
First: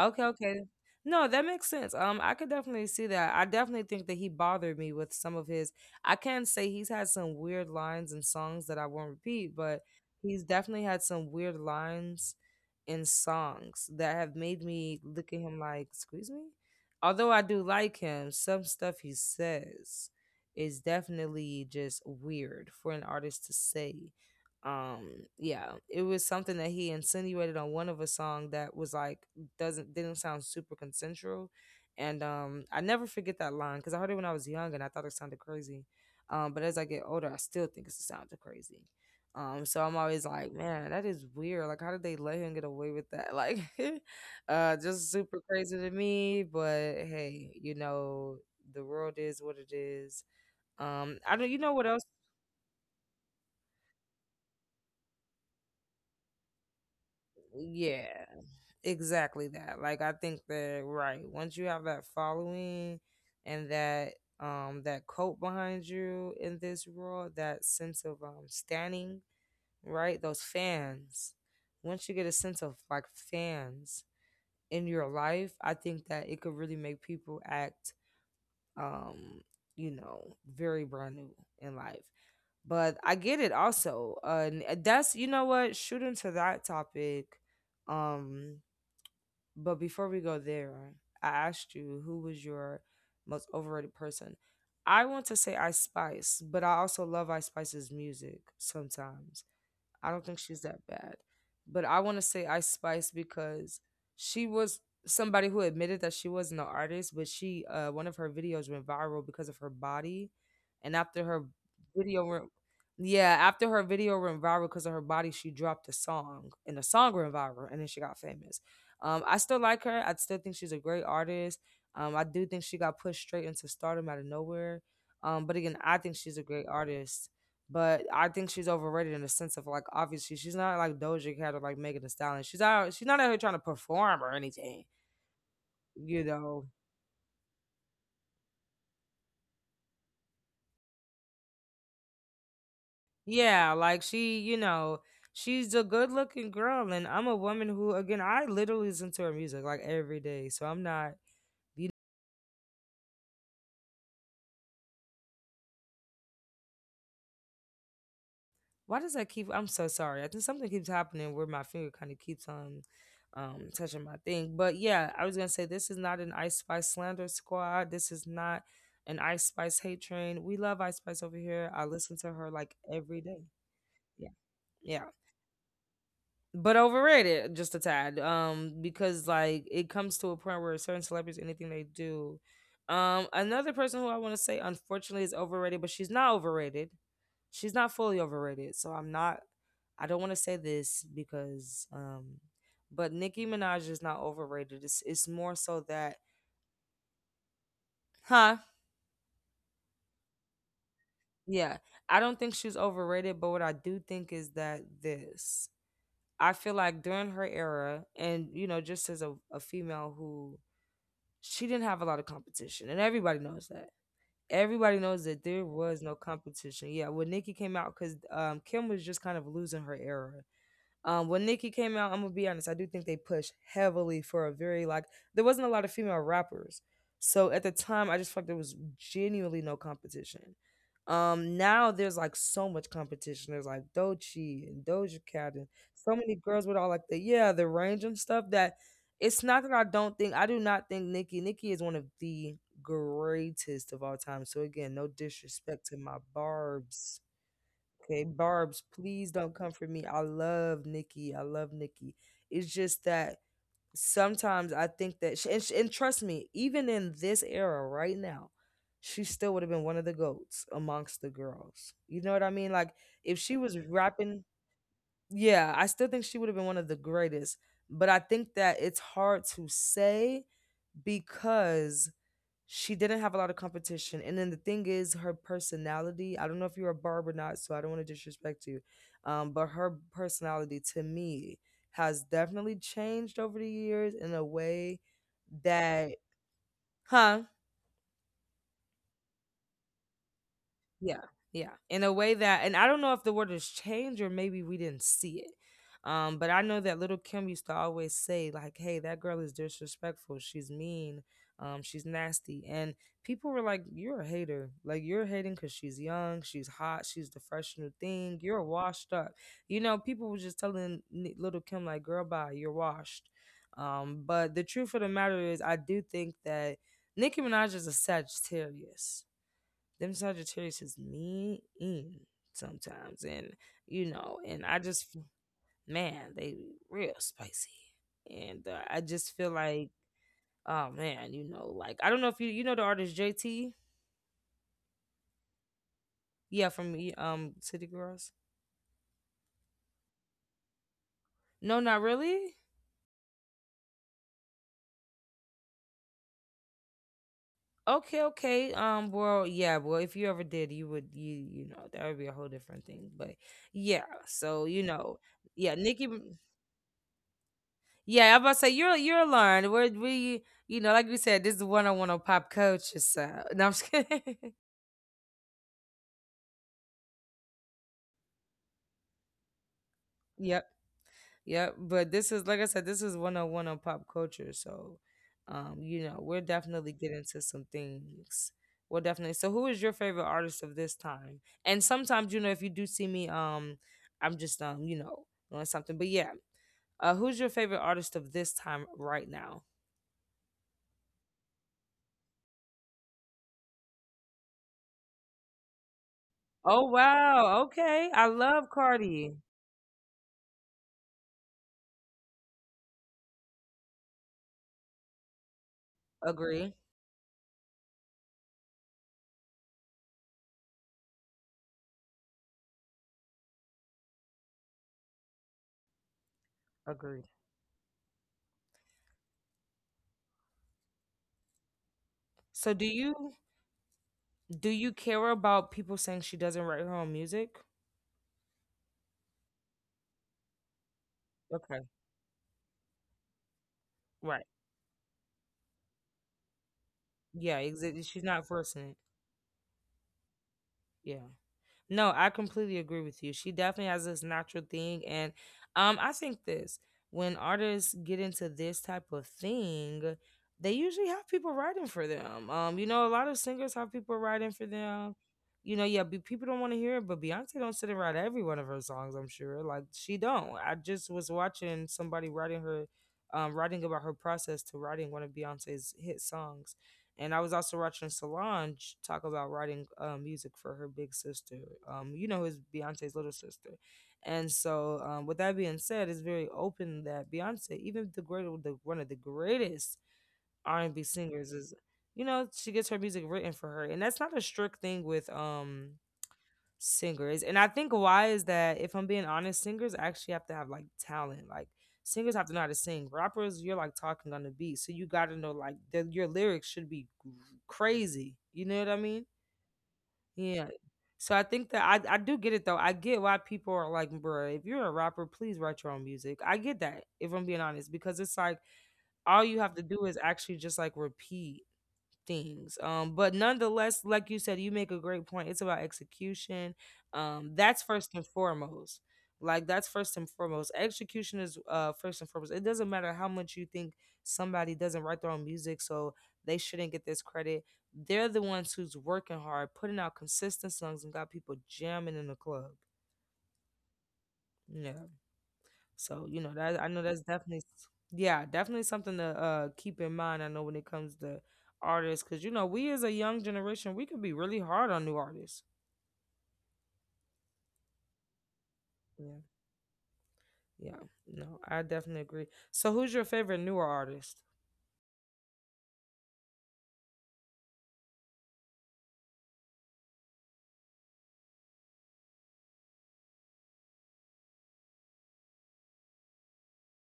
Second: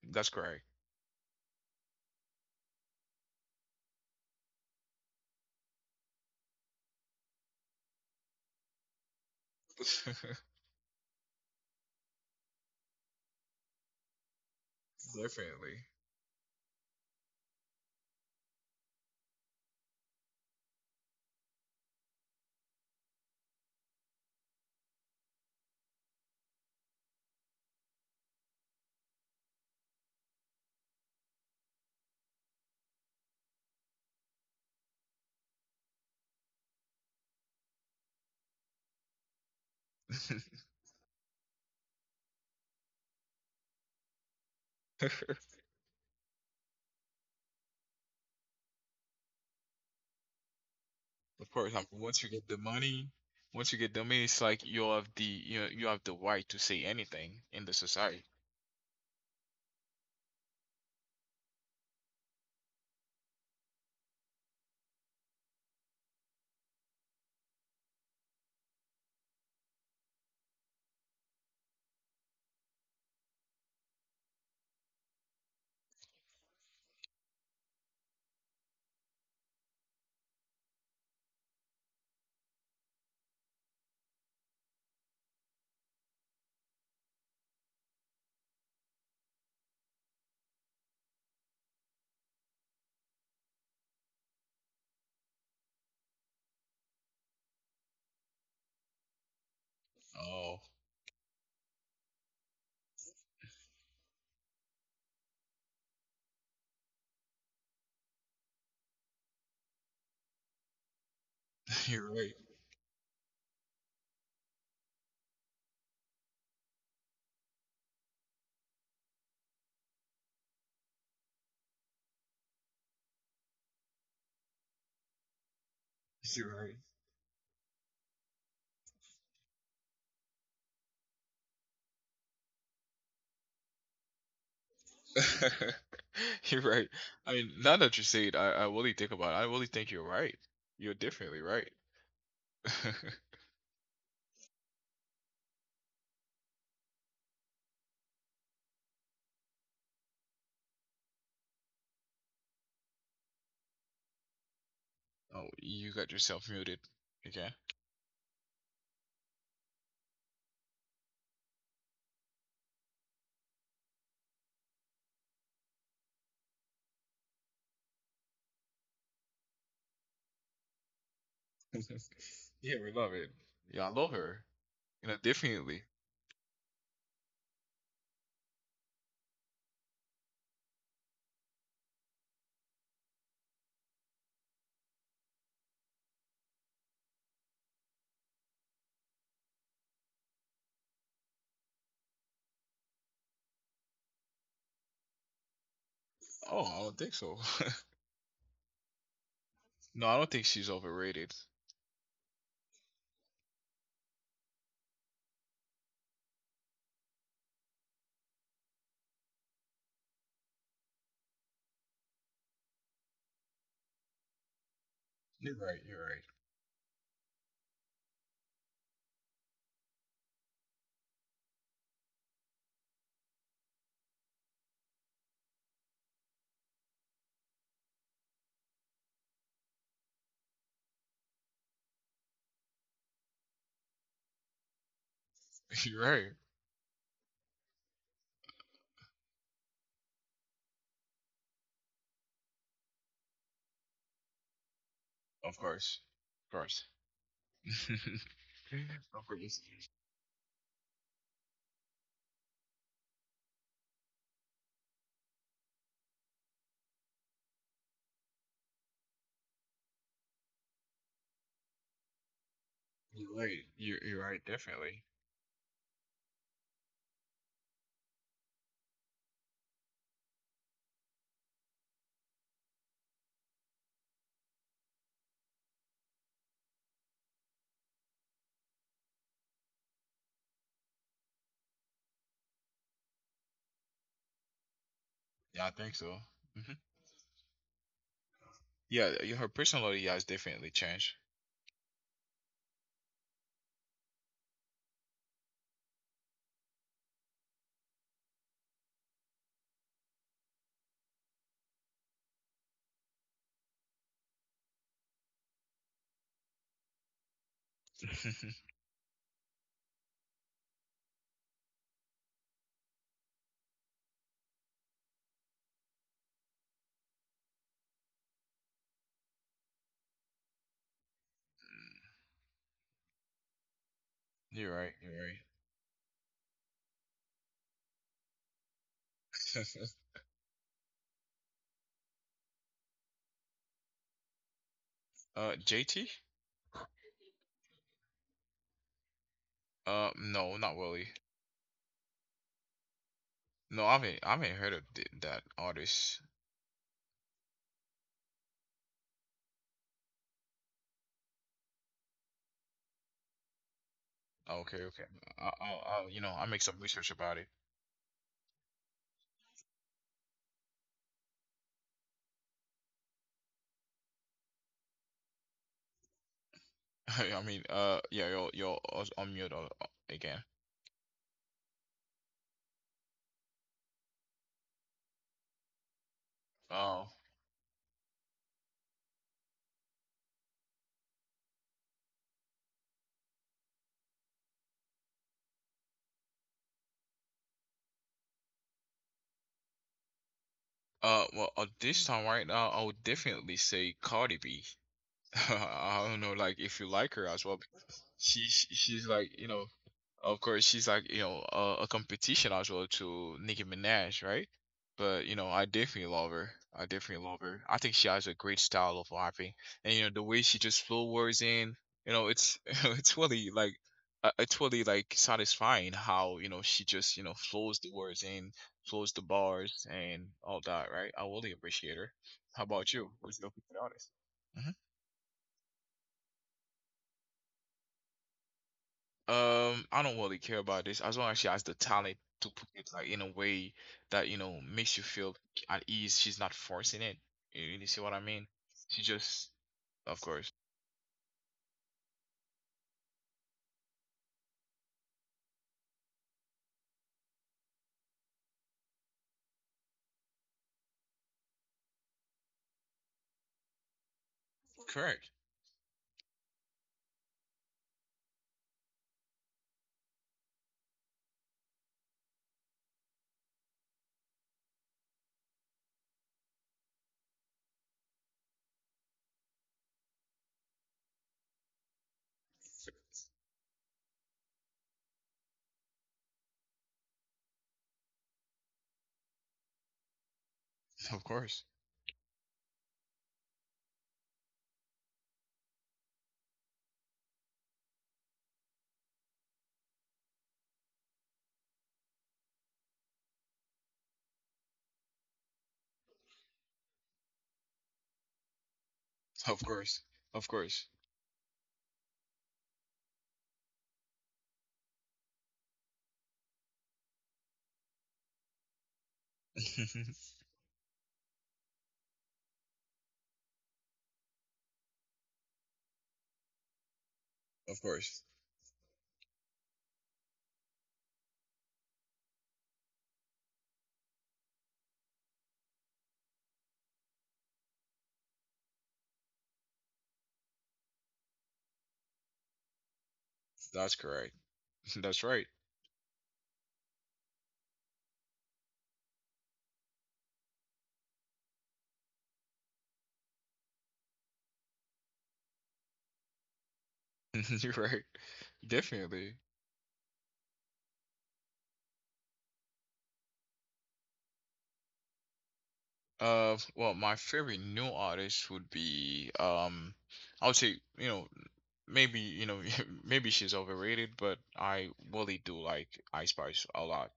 Speaker 1: Okay,
Speaker 2: That's
Speaker 1: okay.
Speaker 2: correct.
Speaker 1: No, that makes sense. I could definitely see that. I definitely think that he bothered me with some of his. I can say he's had some weird lines and songs that I won't repeat, but he's
Speaker 2: <laughs>
Speaker 1: definitely had some weird lines in songs that have made me look at him like,
Speaker 2: Definitely.
Speaker 1: "Excuse me." Although I do like him, some stuff he says is definitely just weird for an artist to say. Yeah, it was something that he insinuated on one of a song that was like doesn't didn't sound super consensual. And I never forget that line because I heard it when I was young and I thought it sounded crazy. But as I get older, I still think it sounded crazy. So I'm always like, man, that is weird. Like, how did they let him get away with that? Like, <laughs> just super
Speaker 2: <laughs>
Speaker 1: crazy to me. But hey, you know, the world is what it is. I don't.
Speaker 2: Of
Speaker 1: You know
Speaker 2: course,
Speaker 1: what else?
Speaker 2: once you get the money, once you get the money, it's like you have the you know, you have the right to say anything in the
Speaker 1: Yeah,
Speaker 2: society.
Speaker 1: exactly that. Like I think that right. Once you have that following and that that coat behind you in this world, that sense of standing, right? Those fans. Once you get a sense of like fans in your life, I think that it could really make people act um, you know, very brand new in life. But I get it also. And that's you know what, shooting to that topic. Um but before we go there, I asked you who was your most overrated person. I want to say Ice Spice, but I also love Ice Spice's music sometimes. I don't think
Speaker 2: Oh,
Speaker 1: she's that bad. But I want to say Ice Spice because she was somebody who admitted that she wasn't an artist, but she one of her videos went viral because of her body. And after her
Speaker 2: <laughs> you're
Speaker 1: video
Speaker 2: right.
Speaker 1: went yeah, after her video went viral because of her body, she dropped a song and the song went viral and then she got famous. I still like her. I still think she's a great artist. I do think she got pushed straight into stardom out of nowhere. But again, I think she's a great
Speaker 2: You're
Speaker 1: artist but I think she's overrated in the sense of like obviously she's not like Doja Cat or like Megan Thee Stallion. She's not out here trying to perform or anything,
Speaker 2: right.
Speaker 1: you
Speaker 2: <laughs> You're
Speaker 1: know.
Speaker 2: right. I mean, now that you say it, I really think about it. I really think you're right. You're definitely right. <laughs>
Speaker 1: Yeah, like she, you know, she's a good looking girl and I'm a woman who again I literally listen to her music like every day. So I'm not you
Speaker 2: Oh, you got yourself muted again.
Speaker 1: Why does that keep? I'm so sorry. I think something keeps happening where my finger kind of keeps on touching my thing. But yeah, I was gonna say this is not an Ice Spice slander squad. This is not an Ice Spice hate train. We love Ice Spice over here. I listen
Speaker 2: <laughs>
Speaker 1: to her
Speaker 2: Yeah,
Speaker 1: like
Speaker 2: we love
Speaker 1: every
Speaker 2: it.
Speaker 1: day.
Speaker 2: Yeah, I love
Speaker 1: Yeah,
Speaker 2: her. You
Speaker 1: yeah.
Speaker 2: know, definitely.
Speaker 1: But overrated just a tad. Because like it comes to a point where certain celebrities, anything they do. Another person who I want to say unfortunately is overrated, but she's not fully overrated. So I'm not. I don't want to say this because, but Nicki Minaj is not overrated. It's more so that,
Speaker 2: Oh, I don't think so.
Speaker 1: huh?
Speaker 2: <laughs> No, I don't think she's overrated.
Speaker 1: Yeah, I don't think she's overrated. But what I do think is that this. I feel like during her era, and you know, just as a female who she didn't have a lot of competition, and everybody knows that. Everybody knows that
Speaker 2: You're
Speaker 1: there
Speaker 2: right. You're
Speaker 1: was
Speaker 2: right.
Speaker 1: no competition. Yeah, when Nicki came out, because Kim was just kind of losing her era when Nicki came out, I'm gonna be honest, I do think they pushed heavily for a very like there wasn't a lot of female rappers. So at the time I just felt like there was genuinely no competition. Now there's like so much competition. There's like Dochi and Doja Cat and
Speaker 2: <laughs> You're
Speaker 1: so
Speaker 2: right.
Speaker 1: many girls with all like the yeah, the range and stuff that it's not that I don't think I do not think Nicki is one of the greatest of all time. So again, no
Speaker 2: Of
Speaker 1: disrespect
Speaker 2: course.
Speaker 1: to my
Speaker 2: Of course.
Speaker 1: barbs.
Speaker 2: <laughs>
Speaker 1: Okay, Barb's,
Speaker 2: Of
Speaker 1: please
Speaker 2: course.
Speaker 1: don't come for me. I love Nikki. I love Nikki. It's just that sometimes I think that, sh and, sh and trust me, even in this era right now, she still would have been one of the goats amongst the girls. You know what I mean? Like,
Speaker 2: You're
Speaker 1: if she
Speaker 2: right.
Speaker 1: was
Speaker 2: You're right,
Speaker 1: rapping,
Speaker 2: definitely.
Speaker 1: yeah, I still think she would have been one of the greatest. But I think that it's hard to say because she didn't have a lot of competition. And then the thing is, her personality, I don't know if you're a barb or not, so I don't want to disrespect you. But her personality to me has definitely changed over the years in a way
Speaker 2: Yeah, I think so.
Speaker 1: that,
Speaker 2: Hmm.
Speaker 1: huh?
Speaker 2: Yeah, your her personality has definitely changed.
Speaker 1: Yeah, yeah. In a way that and I don't know if the word has changed or maybe we didn't see it. But I know that little Kim used to always say, like, hey, that girl is disrespectful, she's mean, she's nasty. And people were like, you're a hater. Like you're hating because she's young, she's hot, she's the fresh new thing,
Speaker 2: <laughs>
Speaker 1: you're washed up. You know, people were just telling little Kim, like, girl, bye, you're washed. But the truth of the matter is I do think that Nicki Minaj is a Sagittarius. Them Sagittarius is mean sometimes, and
Speaker 2: You're
Speaker 1: and I
Speaker 2: right. You're
Speaker 1: just, man, they real spicy, and I just feel
Speaker 2: right.
Speaker 1: like, oh man, like I don't know if you know the artist JT,
Speaker 2: <laughs> Uh, JT?
Speaker 1: yeah, from City Girls.
Speaker 2: No, not really.
Speaker 1: No, not really.
Speaker 2: No, I haven't. I haven't heard of that artist.
Speaker 1: Okay, okay. Well, yeah, well, if you ever did, you would you know that would be a whole different thing, but yeah. So,
Speaker 2: Okay, okay.
Speaker 1: yeah,
Speaker 2: I'll,
Speaker 1: Nicki.
Speaker 2: you know, I'll make some research about it.
Speaker 1: Yeah, I'm about to say you're learned. We're like we said, this is one on one on pop culture. So <laughs> no, I'm just kidding. <laughs>
Speaker 2: <laughs> I mean, yeah, you'll unmute again.
Speaker 1: Yep, yep. But this is like I said, this is one on one on pop culture. So, we're definitely
Speaker 2: Oh.
Speaker 1: getting to some things. We Well, definitely. So, who is your favorite artist of this time? And sometimes, if you do see me, I'm just doing something. But yeah, who's your favorite artist of this time right now?
Speaker 2: Well, at this time right now, I would definitely say Cardi B. <laughs> I don't know, like if you
Speaker 1: Oh
Speaker 2: like her as well,
Speaker 1: wow,
Speaker 2: because
Speaker 1: okay. I
Speaker 2: she,
Speaker 1: love
Speaker 2: she's like
Speaker 1: Cardi.
Speaker 2: you know, of course she's like you know a competition as well to Nicki Minaj, right? But you know, I definitely love her.
Speaker 1: Agree.
Speaker 2: I definitely love her. I think she has a great style of rapping, and you know the way she just flow words in. You know, it's <laughs> it's really like satisfying how you know she just you
Speaker 1: Agree.
Speaker 2: know flows the words in, flows the bars and all that, right? I really appreciate her. How
Speaker 1: So do
Speaker 2: about you? What's your favorite artist?
Speaker 1: you care about people saying she doesn't write her own music?
Speaker 2: I don't really care about this. As long as she has the
Speaker 1: Okay,
Speaker 2: talent to put it like in a way that, you
Speaker 1: right.
Speaker 2: know, makes you feel at ease. She's not forcing it. You,
Speaker 1: Yeah,
Speaker 2: you see
Speaker 1: exactly.
Speaker 2: what I
Speaker 1: She's
Speaker 2: mean?
Speaker 1: not forcing
Speaker 2: She
Speaker 1: it.
Speaker 2: just, of course.
Speaker 1: Yeah. No, I completely agree with you. She definitely has this natural thing, and I think this when artists get into this type of thing, they usually have people writing for them. A lot of singers have people writing for them.
Speaker 2: Correct.
Speaker 1: Yeah, people don't want to hear it, but Beyonce don't sit and write every one of her songs, I'm sure. Like she don't. I just was watching somebody writing about her process to writing one of Beyonce's hit songs. And I was also watching Solange talk about writing music for her big sister. His Beyonce's little sister. And so, with that being said, it's very open that Beyonce, even the great, the one of the greatest R&B
Speaker 2: <laughs> Of
Speaker 1: singers,
Speaker 2: course.
Speaker 1: is she gets her music written for her, and that's not a strict thing with singers. And I think, why is that? If I'm being honest, singers actually have to have like talent. Like singers have to know how to sing. Rappers, you're like talking on the beat, so you got to know, like, your lyrics should be crazy. You know what I mean?
Speaker 2: Of course. Of
Speaker 1: Yeah.
Speaker 2: course.
Speaker 1: So I think that I do get it though. I get why people are like, bruh, if you're a rapper, please write your own music. I get that if I'm being honest because it's like all you have to do is
Speaker 2: <laughs>
Speaker 1: actually just like repeat things. But nonetheless, like you said, you make a great point. It's about execution.
Speaker 2: Of
Speaker 1: That's first
Speaker 2: course.
Speaker 1: and foremost. Like that's first and foremost. Execution is first and foremost. It doesn't matter how much you think somebody doesn't write their own music, so they shouldn't get this credit. They're the ones who's working hard, putting out consistent songs, and got people jamming in the club.
Speaker 2: That's correct. <laughs>
Speaker 1: Yeah.
Speaker 2: That's right.
Speaker 1: So that I know that's definitely, yeah, definitely something to keep in mind. I know when it comes to artists because we as a young generation we could be really hard on new artists.
Speaker 2: <laughs> You're right. Definitely.
Speaker 1: Yeah, yeah, no, I definitely agree. So who's your favorite newer artist?
Speaker 2: Well, my favorite new artist would be I would say you know maybe you know <laughs> maybe she's overrated, but I really do like Ice Spice a lot,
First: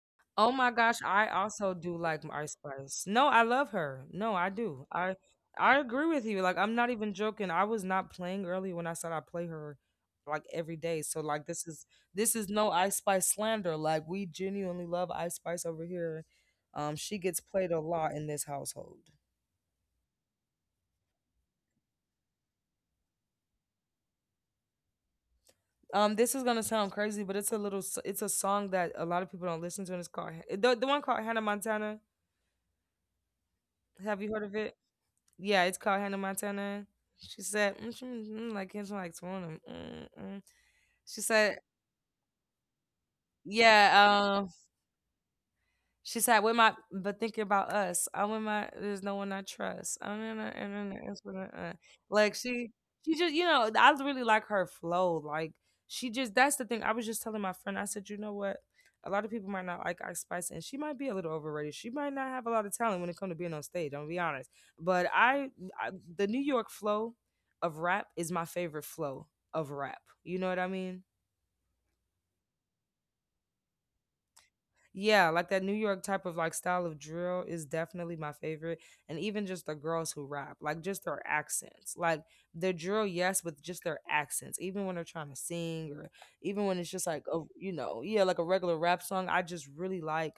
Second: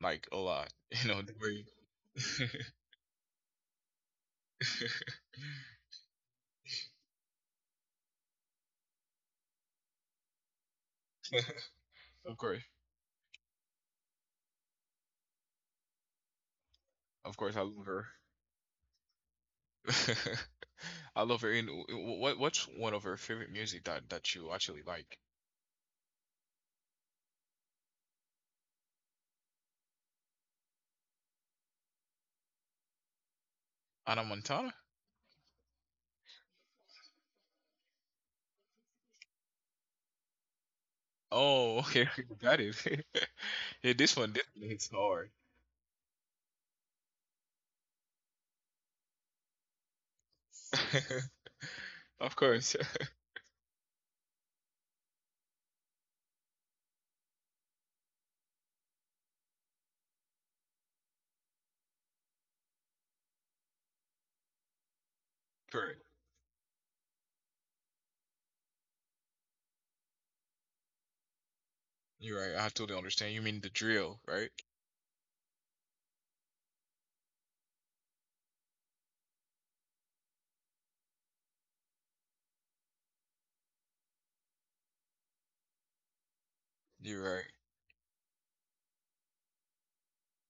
Speaker 2: like a
Speaker 1: Oh my
Speaker 2: lot.
Speaker 1: gosh,
Speaker 2: <laughs> You know
Speaker 1: I
Speaker 2: the way.
Speaker 1: also do like Ice Spice. No, I love her. No, I do. I
Speaker 2: <laughs>
Speaker 1: I agree with you. Like I'm not even joking. I was not playing early when I said I play her like every day. So like this
Speaker 2: of
Speaker 1: is
Speaker 2: course,
Speaker 1: no Ice Spice slander. Like we genuinely love Ice Spice over here. She
Speaker 2: of
Speaker 1: gets
Speaker 2: course, I
Speaker 1: played a
Speaker 2: love her.
Speaker 1: lot in this household.
Speaker 2: <laughs> I love her. And what's one of her favorite music that you actually like?
Speaker 1: This is going to sound crazy, but it's a little it's a song that a lot of people don't listen to and it's called the, one called Hannah Montana.
Speaker 2: Anna
Speaker 1: Have you heard of
Speaker 2: Montana.
Speaker 1: it? Yeah, it's called Hannah Montana. She said, mm, mm, mm, like, it's like, mm, mm. mm." She said,
Speaker 2: Oh, okay, <laughs> got it. <laughs> yeah, this
Speaker 1: yeah,
Speaker 2: one hits hard.
Speaker 1: she said, "With my, but thinking about us, I with my. There's no one I trust. I don't know, I do it's what I- uh."
Speaker 2: <laughs> of
Speaker 1: Like
Speaker 2: course.
Speaker 1: she just, I really like her flow. Like that's the thing. I was just telling my friend. I said, you know what? A lot of people might not like Ice Spice, and she might be a little overrated. She might not have a lot of talent when it comes to being on stage. I'm gonna be honest, but
Speaker 2: <laughs> correct.
Speaker 1: I, the New York flow of rap is my favorite flow of rap. You know what I mean?
Speaker 2: You're right. I totally understand. You mean the drill, right?
Speaker 1: Yeah, like that New York type of like style of drill is definitely my favorite. And even just the girls who rap, like just their accents. Like the drill, yes, but just their accents. Even when they're trying to sing or even when it's just
Speaker 2: You're
Speaker 1: like
Speaker 2: right.
Speaker 1: yeah, like a regular rap song, I just really like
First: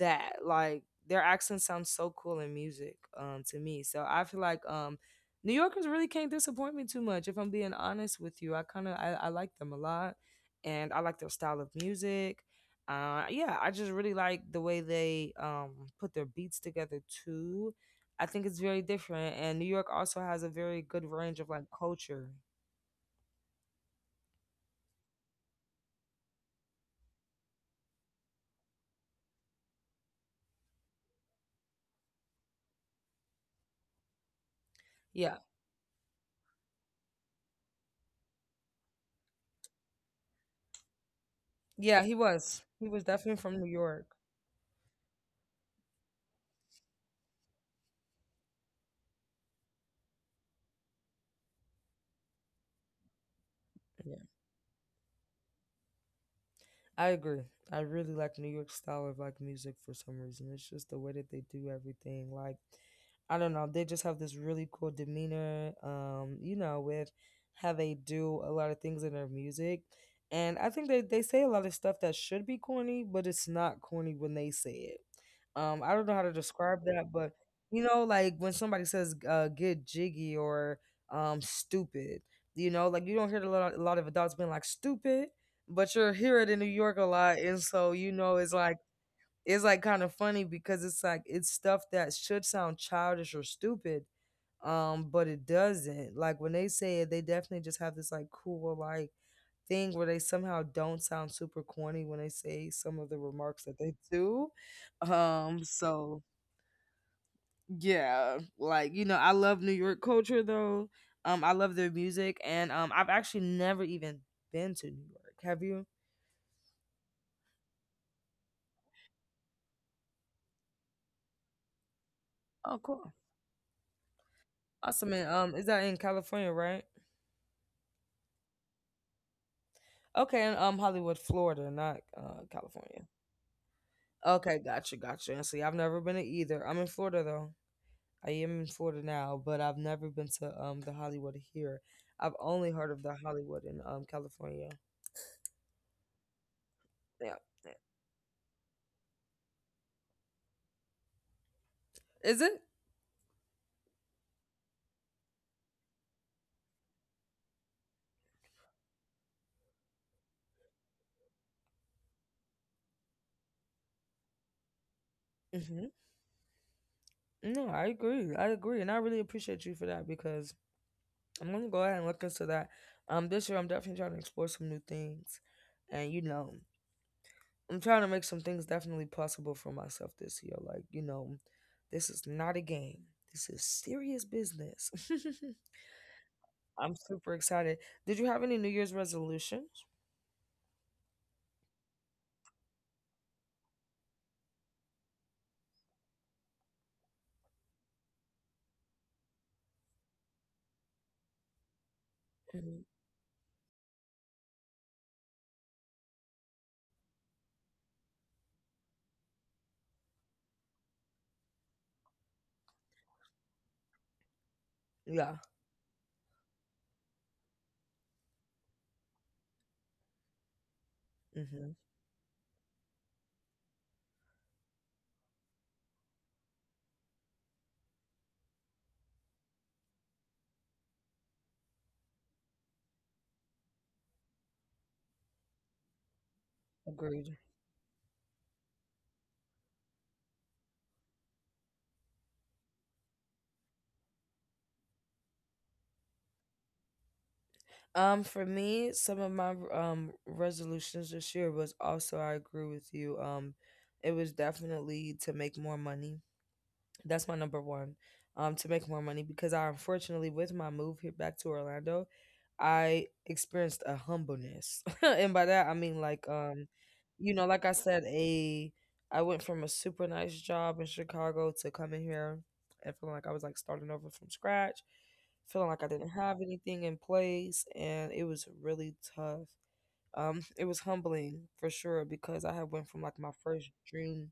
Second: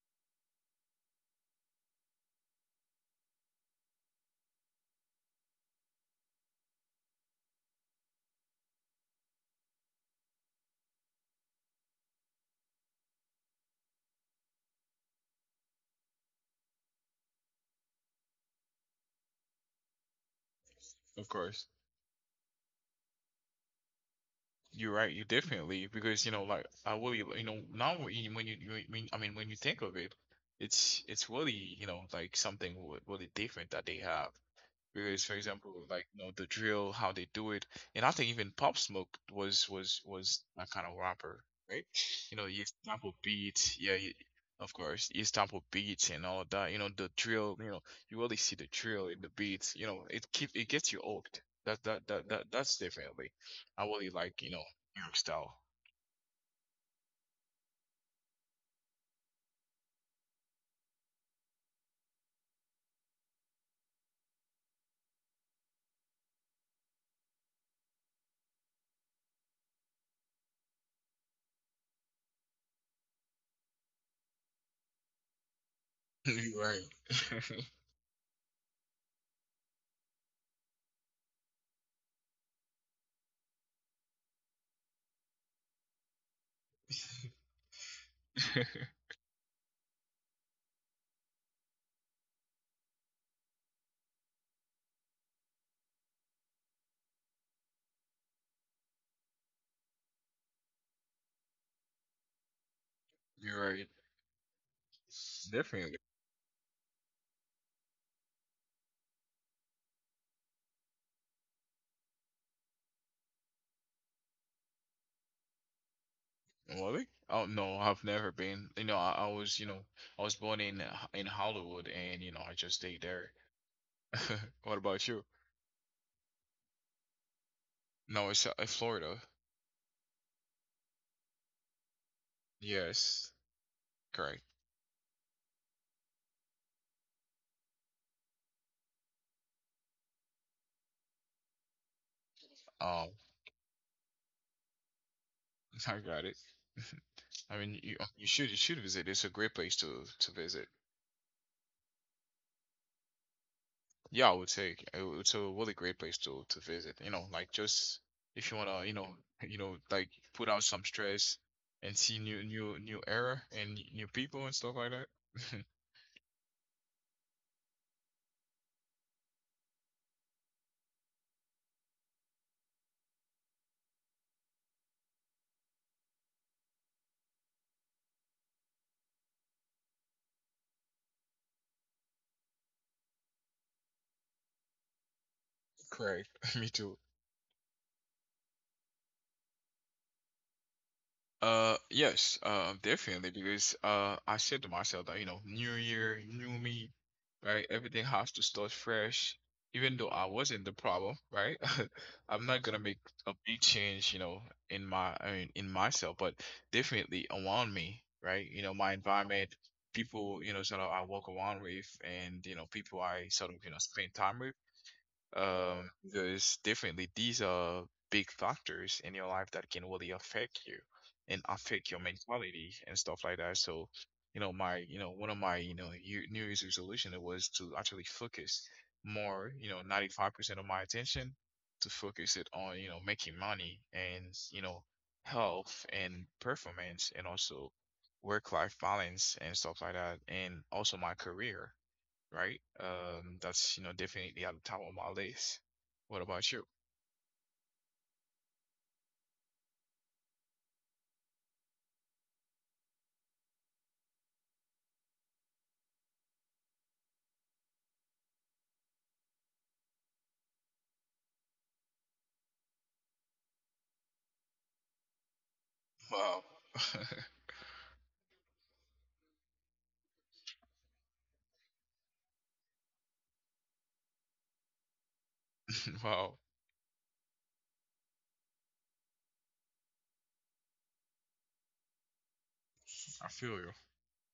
Speaker 1: that, like, their accent sounds so cool in music, to me. So I feel like New Yorkers really can't disappoint me too much if I'm being honest with you. I kind of I, I like them a lot, and I like their style of music. Yeah, I just really like the way they put their beats together too. I think it's very different, and New York also has a very good
Speaker 2: Of
Speaker 1: range of
Speaker 2: course.
Speaker 1: like culture.
Speaker 2: You're right. You definitely, because you know, like I really, you know, now when you mean, I mean, when you think of it, it's really you know like something really different that they have. Because for
Speaker 1: Yeah,
Speaker 2: example like you know the drill how they do it, and I think even Pop Smoke was that kind of rapper, right?
Speaker 1: yeah,
Speaker 2: You know he
Speaker 1: he was
Speaker 2: sample
Speaker 1: definitely from New
Speaker 2: beats, yeah,
Speaker 1: York.
Speaker 2: of course he sample beats and all that. You know the drill, you know you really see the drill in the beats, you know it keep it gets you hooked. That's definitely, I really
Speaker 1: Yeah.
Speaker 2: like you know New York style.
Speaker 1: I agree. I really like New York style of like music for some reason. It's just the way that they do everything. Like I don't know, they just have this really cool demeanor. With how they do a lot of things in their music. And I think they say a lot of stuff that should be corny, but it's not corny when they say it. I don't know how
Speaker 2: <laughs>
Speaker 1: to
Speaker 2: you're
Speaker 1: describe that, but
Speaker 2: right.
Speaker 1: like when somebody says get jiggy or stupid, you know, like you don't hear a lot of adults being like stupid, but you're here in New York a lot, and so it's like
Speaker 2: <laughs>
Speaker 1: kind of funny because it's like it's stuff that should sound childish or stupid, but it doesn't. Like when they say it, they definitely just have this like cool like thing where they somehow don't sound super corny when they say some of the
Speaker 2: you're
Speaker 1: remarks that
Speaker 2: right,
Speaker 1: they do.
Speaker 2: definitely.
Speaker 1: So yeah, like I love New York culture though. I love their music, and I've actually never even been to New York. Have you?
Speaker 2: Really? Oh no, I've never been. You know, I was, you know, I was born in in Hollywood, and you know, I just
Speaker 1: Oh,
Speaker 2: stayed
Speaker 1: cool.
Speaker 2: there. <laughs> What about
Speaker 1: Awesome.
Speaker 2: you?
Speaker 1: And, is that in California, right?
Speaker 2: No, it's in Florida.
Speaker 1: Okay, in Hollywood, Florida, not California.
Speaker 2: Yes, correct.
Speaker 1: Okay, gotcha, gotcha. And see, I've never been to either. I'm in Florida though. I am in Florida now, but I've never been to the Hollywood here. I've only heard of
Speaker 2: Oh,
Speaker 1: the Hollywood in California.
Speaker 2: <laughs> I got it. <laughs>
Speaker 1: Yeah.
Speaker 2: I
Speaker 1: Yeah.
Speaker 2: mean, you should you should visit. It's a great place to visit.
Speaker 1: Is it?
Speaker 2: Yeah, I would say it's a really great place to visit. You know, like just if you wanna, you know, <laughs> you know, like put out some stress and see new era and new people and stuff like that.
Speaker 1: Mm-hmm. No, I agree. I agree, and I really appreciate you for that because I'm gonna go ahead and look into that. This year I'm definitely trying to explore some new things, and I'm trying to make some things definitely possible for myself this year. Like this is not a game. This is serious business.
Speaker 2: <laughs> Correct. <laughs> Me
Speaker 1: <laughs>
Speaker 2: too.
Speaker 1: I'm super excited. Did you have any New Year's resolutions?
Speaker 2: Yes, definitely, because I said to myself that, you know, new year, new me, right? Everything has to start fresh, even though I wasn't the problem, right? <laughs> I'm not gonna
Speaker 1: Hmm.
Speaker 2: make a big change, you know, in my, I mean, in myself, but definitely around me, right? You know, my environment, people, you know, sort of I walk around with, and you know, people I sort of, you know, spend time with,
Speaker 1: Yeah.
Speaker 2: because definitely these are big factors in your life that can really affect you and
Speaker 1: Hmm.
Speaker 2: affect your mentality and stuff like that. So, you know, you know, one of my, you know, New Year's resolution was to actually focus more, you know, 95% of my attention to focus it on, you know, making money and, you know, health and performance and
Speaker 1: Agreed.
Speaker 2: also work-life balance and stuff like that, and also my career, right? That's you know definitely at the top of my list. What about you?
Speaker 1: For me, some of my resolutions this year was also I agree with you. It was definitely to make more money. That's my number one, to make more money because I, unfortunately, with my move here back to Orlando, I experienced a humbleness. <laughs> And by that, I mean, like,
Speaker 2: Wow,
Speaker 1: like I said, a I went from a super nice job in Chicago to coming here and feeling like I was like starting over from scratch, feeling like I
Speaker 2: <laughs>
Speaker 1: didn't
Speaker 2: wow,
Speaker 1: have anything in place, and it was really tough. It was humbling for sure because I had went from like
Speaker 2: I
Speaker 1: my
Speaker 2: feel
Speaker 1: first
Speaker 2: you.
Speaker 1: dream.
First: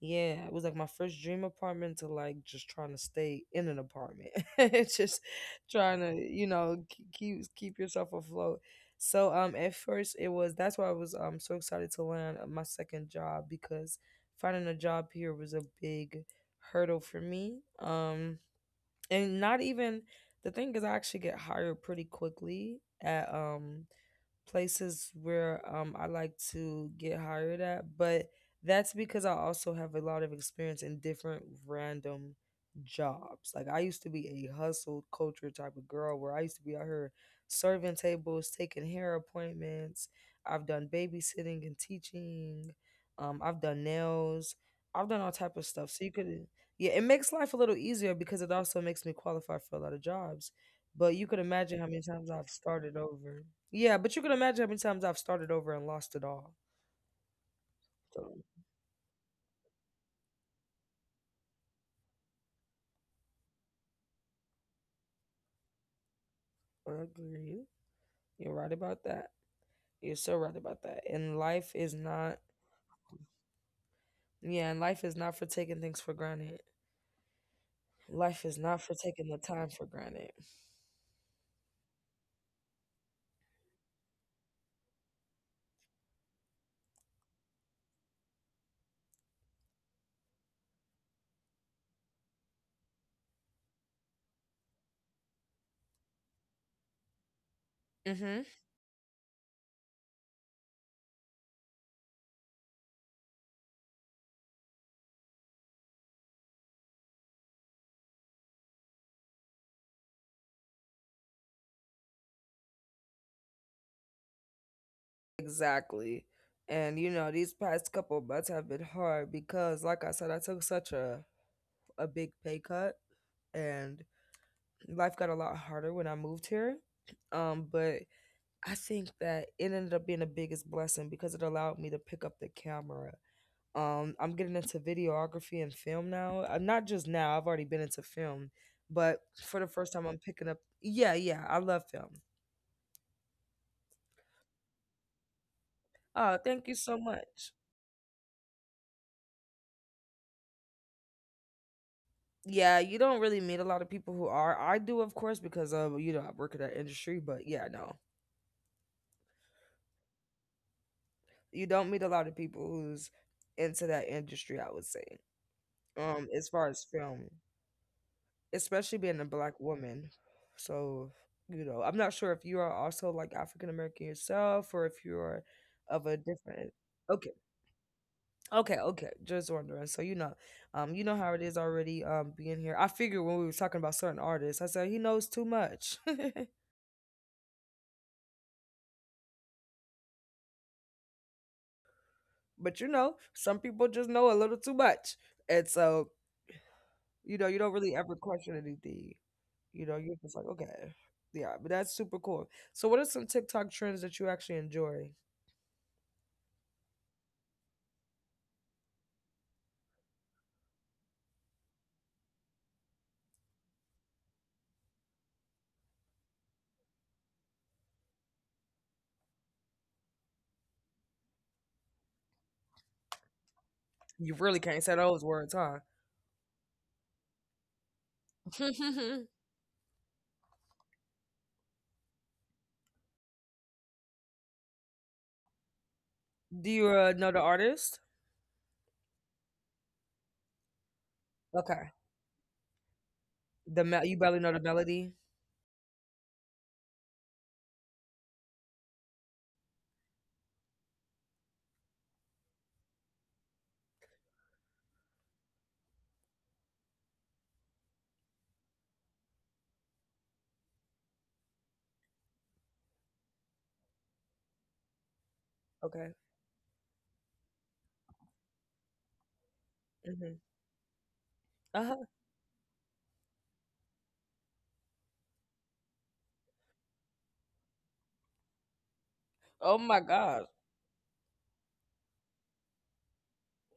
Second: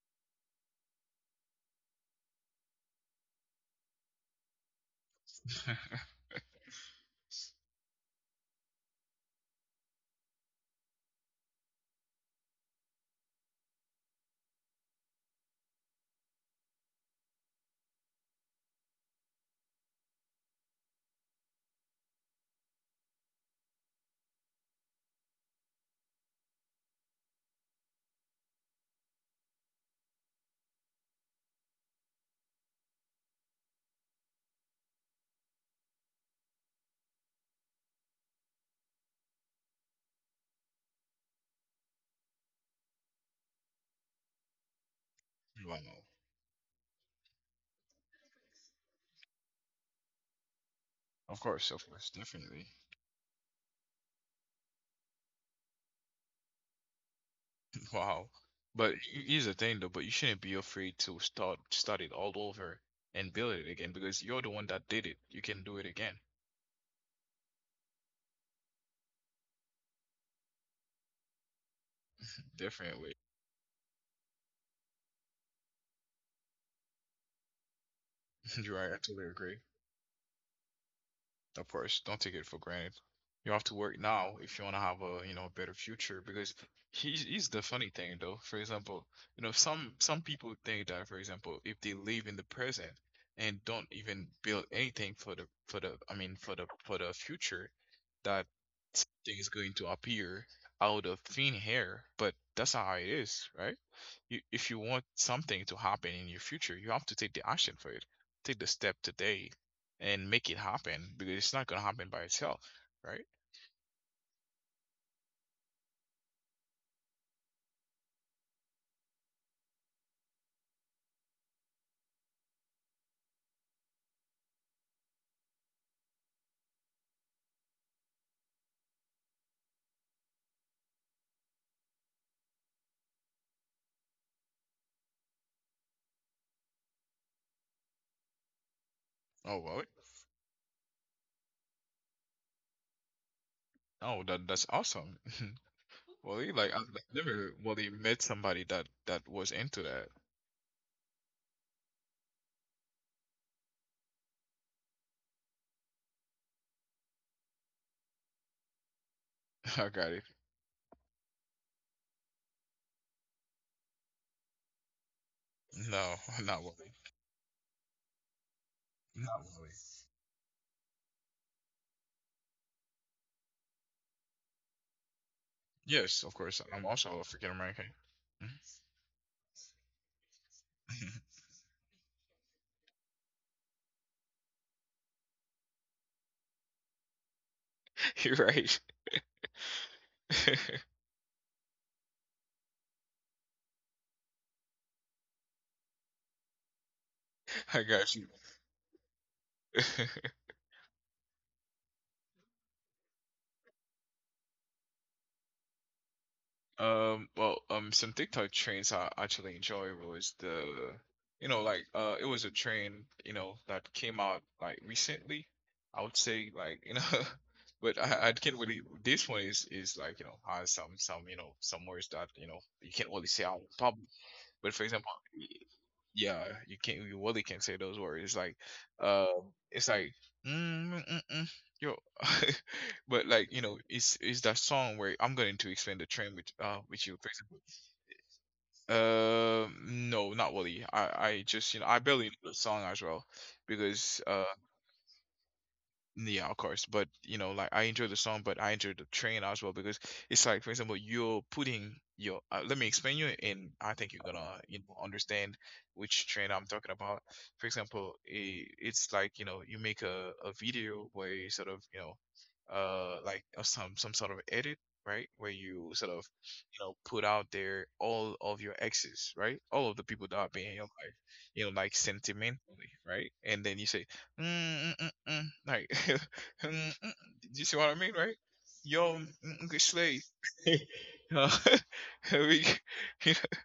Speaker 1: Yeah, it was like my first dream apartment to like just trying to stay in an apartment. <laughs> It's just trying
Speaker 2: <laughs>
Speaker 1: to keep yourself afloat. So at first, it was that's why I was so excited to land on my second job, because finding a job here was a big hurdle for me. And not even— the thing is, I actually get hired pretty quickly at places where I like to get hired at, but that's because I also have a lot of experience in different random jobs. Like, I used to be a hustle culture type of girl where I used to be out here serving tables, taking hair appointments. I've done babysitting and teaching. I've done nails. I've done all type of stuff.
Speaker 2: Wow,
Speaker 1: So you could, yeah, it makes life a little easier because it also makes me qualify for a lot of jobs. But you could imagine how
Speaker 2: of
Speaker 1: many
Speaker 2: course,
Speaker 1: times I've
Speaker 2: definitely.
Speaker 1: started over. Yeah, but you could imagine how many times I've started over and lost it all.
Speaker 2: <laughs>
Speaker 1: So
Speaker 2: Wow, but here's the thing though. But you shouldn't be afraid to start it all over and build it again because you're the one that did it. You can do it again.
Speaker 1: I agree. You're right about that. You're so right about that. And life is not—
Speaker 2: Definitely,
Speaker 1: yeah, and life is not for taking things for granted. Life is
Speaker 2: <laughs> you're
Speaker 1: not for
Speaker 2: right. I totally
Speaker 1: taking the
Speaker 2: agree.
Speaker 1: time for granted.
Speaker 2: Of course, don't take it for granted. You have to work now if you want to have a, you know, a better future because he's the funny thing though. For example, you know, some people think that, for example, if they live in the present and don't even build anything for the I mean for the future,
Speaker 1: Mm-hmm.
Speaker 2: that something is going to appear out of thin air, but that's not how it is, right? You, if you want something to happen in your future, you have to take the action for it. Take the step today and make it happen because it's not gonna happen by itself, right?
Speaker 1: Exactly. And you know, these past couple months have been hard because, like I said, I took such a big pay cut, and life got a lot harder when I moved here. But I think that it ended up being the biggest blessing because it allowed me to pick up the camera. I'm getting into videography and film now. I'm not just now, I've already been into film, but for the
Speaker 2: Oh,
Speaker 1: first
Speaker 2: well,
Speaker 1: time, I'm picking up. Yeah, yeah, I love film.
Speaker 2: oh, that's awesome. <laughs>
Speaker 1: Oh,
Speaker 2: Wally,
Speaker 1: thank you
Speaker 2: like
Speaker 1: so
Speaker 2: I've
Speaker 1: much.
Speaker 2: never Wally met somebody that was into that.
Speaker 1: Yeah, you don't really meet a lot of people who are. I do, of course, because you know, I work in that industry, but yeah, no.
Speaker 2: <laughs> I got it.
Speaker 1: You don't meet a lot of people who's into that industry, I would say.
Speaker 2: No,
Speaker 1: As
Speaker 2: <laughs>
Speaker 1: far
Speaker 2: not
Speaker 1: as
Speaker 2: Wally.
Speaker 1: film. Especially being a
Speaker 2: Not
Speaker 1: black
Speaker 2: Wally.
Speaker 1: woman. So, you know, I'm not sure if you are also like African American yourself or if you're of a
Speaker 2: Yes, of course.
Speaker 1: different—
Speaker 2: I'm also
Speaker 1: Okay.
Speaker 2: African American.
Speaker 1: Okay, okay. Just wondering. So, you know how it
Speaker 2: <laughs>
Speaker 1: is already, being here. I figured when we were talking about certain artists, I said he knows too much. <laughs>
Speaker 2: You're right.
Speaker 1: But you know, some people just know a little too much. And so, you know, you don't
Speaker 2: <laughs> I
Speaker 1: really ever
Speaker 2: got you.
Speaker 1: question anything. You know, you're
Speaker 2: <laughs>
Speaker 1: just like, okay. Yeah, but that's super cool. So, what are some TikTok trends that you actually enjoy?
Speaker 2: Well, some TikTok trends I actually enjoy was the, you know, like it was a trend, you know, that came out like recently. I would say like, you know, <laughs> but I can't really. This one is like you know has some you know some words that you know you can't really say out pub.
Speaker 1: You really
Speaker 2: But
Speaker 1: can't
Speaker 2: for
Speaker 1: say
Speaker 2: example,
Speaker 1: those words, huh?
Speaker 2: yeah, you can't. You really can't say those words. Like,
Speaker 1: <laughs> Do
Speaker 2: it's like, mm, mm, mm, mm." Yo, <laughs> but like you know, it's that song where I'm going to explain the trend
Speaker 1: you
Speaker 2: with you. For
Speaker 1: know the artist?
Speaker 2: example, no, not really. I just you know
Speaker 1: Okay.
Speaker 2: I barely know the song as well
Speaker 1: You
Speaker 2: because
Speaker 1: barely
Speaker 2: uh,
Speaker 1: know the melody.
Speaker 2: yeah, of course. But you know, like I enjoy the song, but I enjoy the train as well because it's like, for example, you're putting your. Let me explain you, and I think you're gonna you know understand which train I'm talking about. For example, it's like you know you make a video where you sort of you know, some sort of edit, right? Where you
Speaker 1: Okay.
Speaker 2: sort of you know put out there all of your exes, right? All of the people
Speaker 1: Hmm.
Speaker 2: that have been in your life, you know, like
Speaker 1: Uh-huh.
Speaker 2: sentimentally, right? And then you say Mm, mm, mm, mm. Like, <laughs> mm, mm. Do you see what I mean, right? Yo, mm,
Speaker 1: Oh
Speaker 2: mm, good
Speaker 1: my
Speaker 2: slave.
Speaker 1: God.
Speaker 2: <laughs> Uh, <laughs> we, <laughs> you know,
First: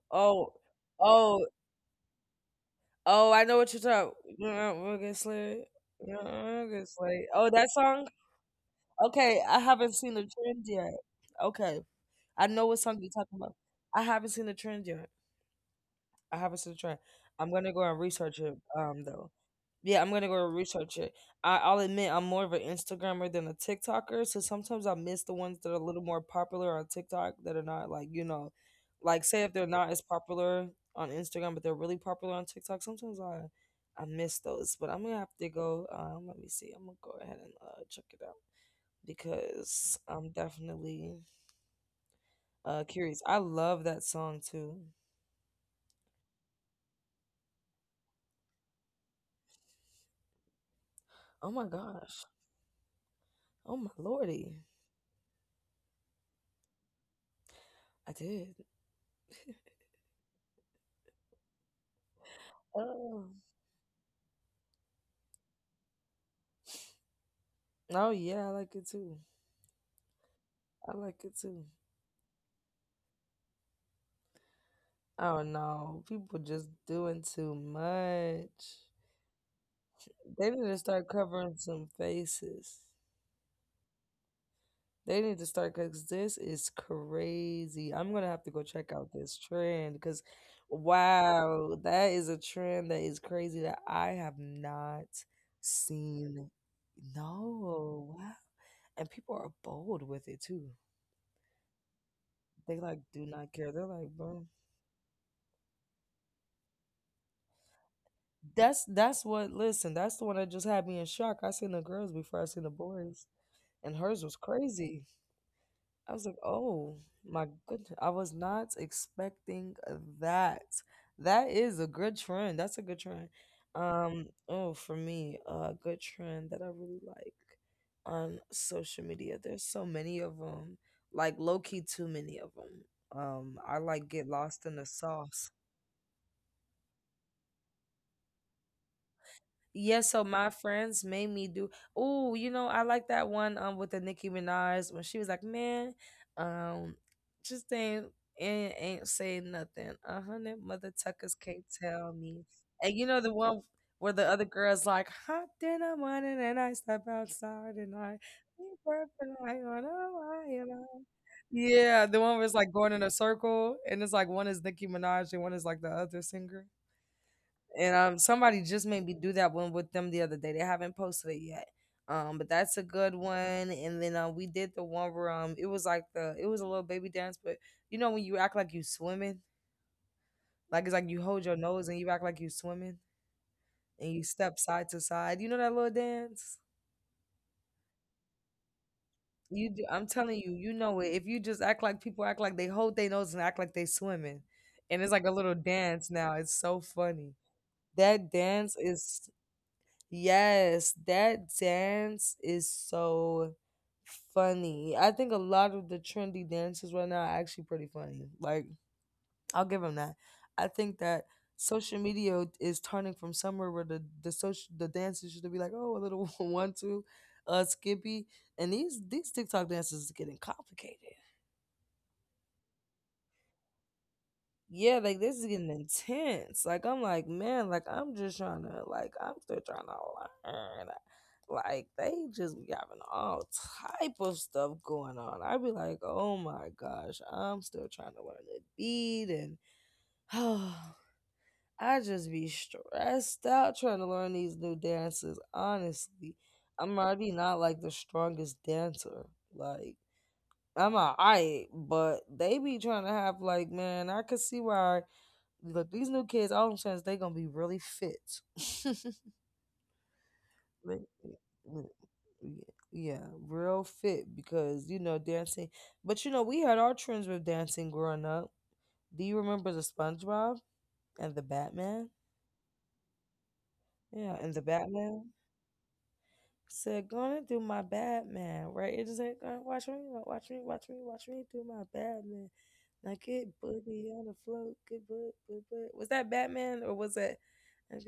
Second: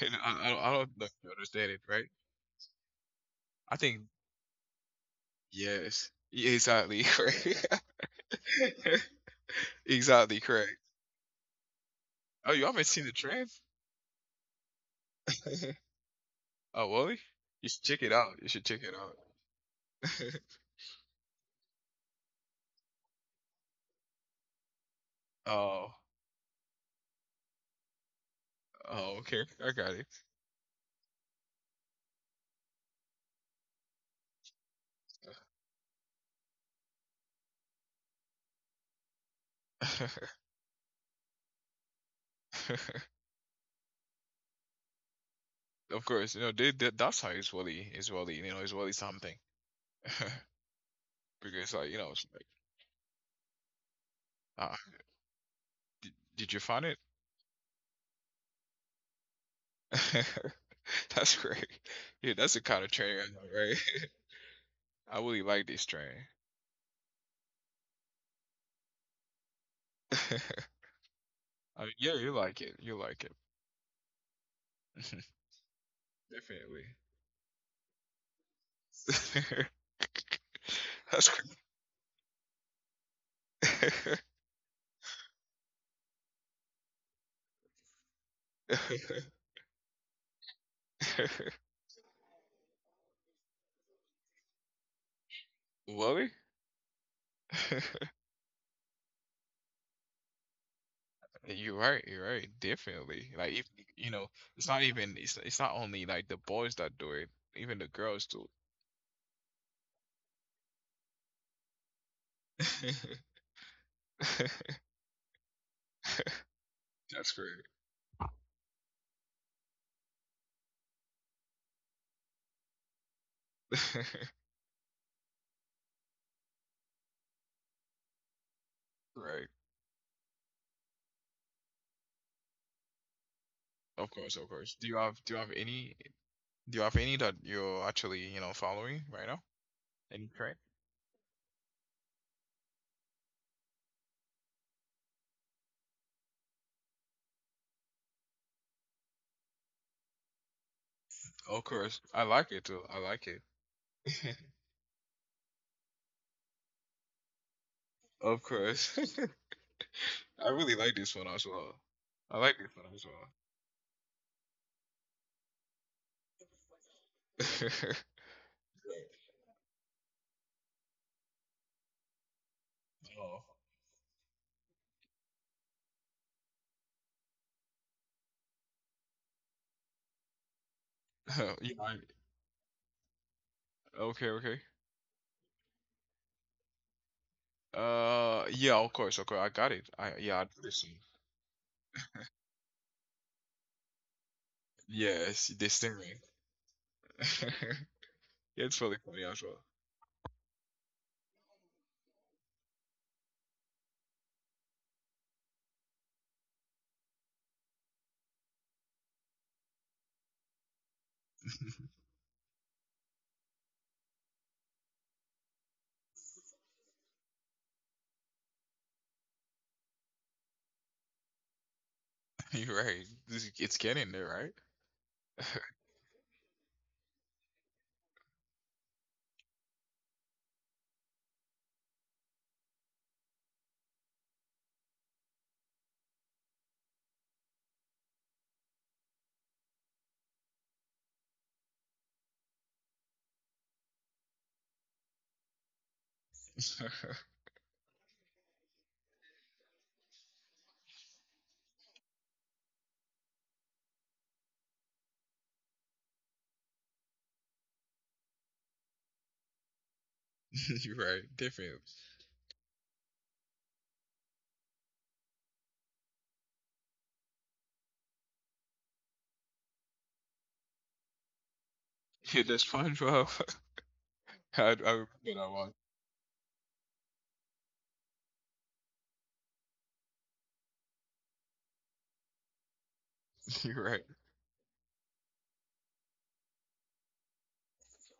Speaker 2: you
Speaker 1: Oh,
Speaker 2: I don't know if you
Speaker 1: oh,
Speaker 2: understand it, right?
Speaker 1: oh! I know what
Speaker 2: I
Speaker 1: you're
Speaker 2: think
Speaker 1: talking. Yeah, we'll get slayed.
Speaker 2: yes,
Speaker 1: Yeah,
Speaker 2: yeah,
Speaker 1: we'll get
Speaker 2: exactly, <laughs>
Speaker 1: slayed.
Speaker 2: correct,
Speaker 1: Oh, that song. Okay, I
Speaker 2: <laughs>
Speaker 1: haven't seen the
Speaker 2: exactly,
Speaker 1: trend
Speaker 2: correct.
Speaker 1: yet. Okay, I
Speaker 2: Oh, you
Speaker 1: know what
Speaker 2: haven't
Speaker 1: song
Speaker 2: seen
Speaker 1: you're
Speaker 2: the
Speaker 1: talking
Speaker 2: trend?
Speaker 1: about. I haven't seen the trend yet.
Speaker 2: <laughs>
Speaker 1: I haven't seen the
Speaker 2: Oh,
Speaker 1: trend.
Speaker 2: really?
Speaker 1: I'm
Speaker 2: You
Speaker 1: gonna go
Speaker 2: should
Speaker 1: and
Speaker 2: check it out.
Speaker 1: research
Speaker 2: You
Speaker 1: it.
Speaker 2: should check it out.
Speaker 1: Though. Yeah, I'm gonna go research it. I'll admit I'm more of an Instagrammer than a TikToker, so sometimes I miss the
Speaker 2: <laughs>
Speaker 1: ones that are a
Speaker 2: Oh,
Speaker 1: little more popular on TikTok that are not like
Speaker 2: oh,
Speaker 1: like, say,
Speaker 2: okay,
Speaker 1: if they're
Speaker 2: I
Speaker 1: not
Speaker 2: got
Speaker 1: as popular on Instagram but they're really popular on TikTok. Sometimes I miss those, but I'm gonna have to go. Let me see. I'm gonna go ahead and check it out because I'm definitely
Speaker 2: it. <laughs>
Speaker 1: curious. I love that song too.
Speaker 2: Of course, you know, they, that's how you know, Israeli something. <laughs>
Speaker 1: Oh my
Speaker 2: because like you know it's
Speaker 1: gosh.
Speaker 2: like
Speaker 1: Oh my lordy.
Speaker 2: ah, did you find it?
Speaker 1: I did.
Speaker 2: <laughs> that's great. Yeah, that's the kind of training I
Speaker 1: Oh.
Speaker 2: know, right? <laughs> I really like this training.
Speaker 1: Oh yeah, I like it too.
Speaker 2: <laughs>
Speaker 1: I like it too.
Speaker 2: I mean, yeah, you like it, you like it. <laughs>
Speaker 1: Oh no, people just
Speaker 2: definitely.
Speaker 1: doing too much.
Speaker 2: <laughs>
Speaker 1: They need to start
Speaker 2: that's great.
Speaker 1: covering some faces. They need to start because this is crazy. I'm gonna have to go
Speaker 2: <laughs>
Speaker 1: check out this trend because, wow, that is a trend that is crazy that I have not
Speaker 2: Willie?
Speaker 1: seen.
Speaker 2: <laughs>
Speaker 1: No, wow. And people are bold with it too.
Speaker 2: you're right, you're right,
Speaker 1: They like
Speaker 2: definitely,
Speaker 1: do
Speaker 2: like
Speaker 1: not
Speaker 2: if
Speaker 1: care. They're
Speaker 2: you
Speaker 1: like,
Speaker 2: know
Speaker 1: bro.
Speaker 2: it's not only like the boys that do it, even the girls do
Speaker 1: That's what. Listen, that's the one that just had me in shock. I seen the girls before I seen the
Speaker 2: it.
Speaker 1: boys, and hers was
Speaker 2: <laughs>
Speaker 1: crazy. I was like, oh
Speaker 2: that's great.
Speaker 1: my goodness, I was not expecting that. That is a good trend. That's a good trend.
Speaker 2: <laughs>
Speaker 1: Oh, for me, a good trend that I really like on social
Speaker 2: Right.
Speaker 1: media. There's so many of them. Like, low key, too many of them. I
Speaker 2: Of
Speaker 1: like
Speaker 2: course,
Speaker 1: get
Speaker 2: of course.
Speaker 1: lost
Speaker 2: Do
Speaker 1: in
Speaker 2: you
Speaker 1: the
Speaker 2: have
Speaker 1: sauce.
Speaker 2: do you have any that you're actually, you know, following right now?
Speaker 1: Yeah,
Speaker 2: Any
Speaker 1: so
Speaker 2: trend?
Speaker 1: my friends made me do. Oh, you know, I like that one with the Nicki Minaj when she was like, "Man, um, just ain't saying nothing. 100 mother tuckers
Speaker 2: Of
Speaker 1: can't
Speaker 2: course. I
Speaker 1: tell
Speaker 2: like
Speaker 1: me."
Speaker 2: it too. I
Speaker 1: And you
Speaker 2: like
Speaker 1: know
Speaker 2: it.
Speaker 1: the one where
Speaker 2: <laughs>
Speaker 1: the other girl's like, "Hot in the morning and I step outside and I
Speaker 2: Of
Speaker 1: keep
Speaker 2: course.
Speaker 1: working on
Speaker 2: <laughs> I really
Speaker 1: a
Speaker 2: like this
Speaker 1: while."
Speaker 2: one as well.
Speaker 1: Yeah, the
Speaker 2: I
Speaker 1: one
Speaker 2: like
Speaker 1: where it's
Speaker 2: this
Speaker 1: like going
Speaker 2: one
Speaker 1: in a circle and it's like one is Nicki Minaj and one is like the other singer,
Speaker 2: as well. <laughs>
Speaker 1: and somebody just made me do that one with them the other day. They haven't posted it yet. But that's a good
Speaker 2: Oh.
Speaker 1: one. And then we did the one where it was like the it was a little baby dance, but you know, when you act like you swimming, like it's like you hold
Speaker 2: <laughs>
Speaker 1: your
Speaker 2: yeah, I,
Speaker 1: nose and you act like you swimming and
Speaker 2: okay,
Speaker 1: you
Speaker 2: okay.
Speaker 1: step side to side. You know that little dance?
Speaker 2: Yeah, of course, okay, I got
Speaker 1: You
Speaker 2: it.
Speaker 1: do, I'm telling you,
Speaker 2: This
Speaker 1: you
Speaker 2: one.
Speaker 1: know it. If you just act like— people act like they hold their nose and act like they swimming, and it's like a
Speaker 2: Yes,
Speaker 1: little
Speaker 2: this thing,
Speaker 1: dance now.
Speaker 2: right?
Speaker 1: It's so funny.
Speaker 2: <laughs>
Speaker 1: That
Speaker 2: It's
Speaker 1: dance
Speaker 2: really funny as
Speaker 1: is—
Speaker 2: well.
Speaker 1: Yes, that dance is so funny. I think a lot of the trendy dances right now are actually pretty funny. Like, I'll give them that. I think that social media is turning from somewhere where the dances used to be like, oh, a little <laughs> one two, Skippy, and these TikTok dances is getting complicated.
Speaker 2: <laughs> You're right. It's getting there,
Speaker 1: Yeah, like this is getting intense. Like, I'm like, man, like, I'm just trying to— like, I'm still trying to learn. Like, they just be having all type of stuff going on. I'd be like, oh my gosh, I'm still trying to learn the beat and <sighs> I just be stressed out trying to learn these new dances. Honestly,
Speaker 2: right?
Speaker 1: I'm
Speaker 2: <laughs>
Speaker 1: already not like the strongest dancer. Like, I'm alright, but they be trying to have like, man, I could see why— Look, these new kids, all I'm saying is they gonna be really fit. <laughs>
Speaker 2: <laughs> You're
Speaker 1: They-
Speaker 2: right. Different.
Speaker 1: mm, y- yeah, real fit because you know, dancing. But you know, we had our trends with dancing growing up. Do you remember the SpongeBob and the Batman?
Speaker 2: Yeah, the SpongeBob.
Speaker 1: Yeah,
Speaker 2: <laughs>
Speaker 1: and the
Speaker 2: You
Speaker 1: Batman
Speaker 2: know, what?
Speaker 1: said, "Gonna do my Batman, right?" It just like, "Gonna watch me, watch me, watch me, watch me do my Batman." Now
Speaker 2: <laughs>
Speaker 1: get
Speaker 2: you're right.
Speaker 1: booty on the float, get butt, butt, butt. Was that Batman or was that?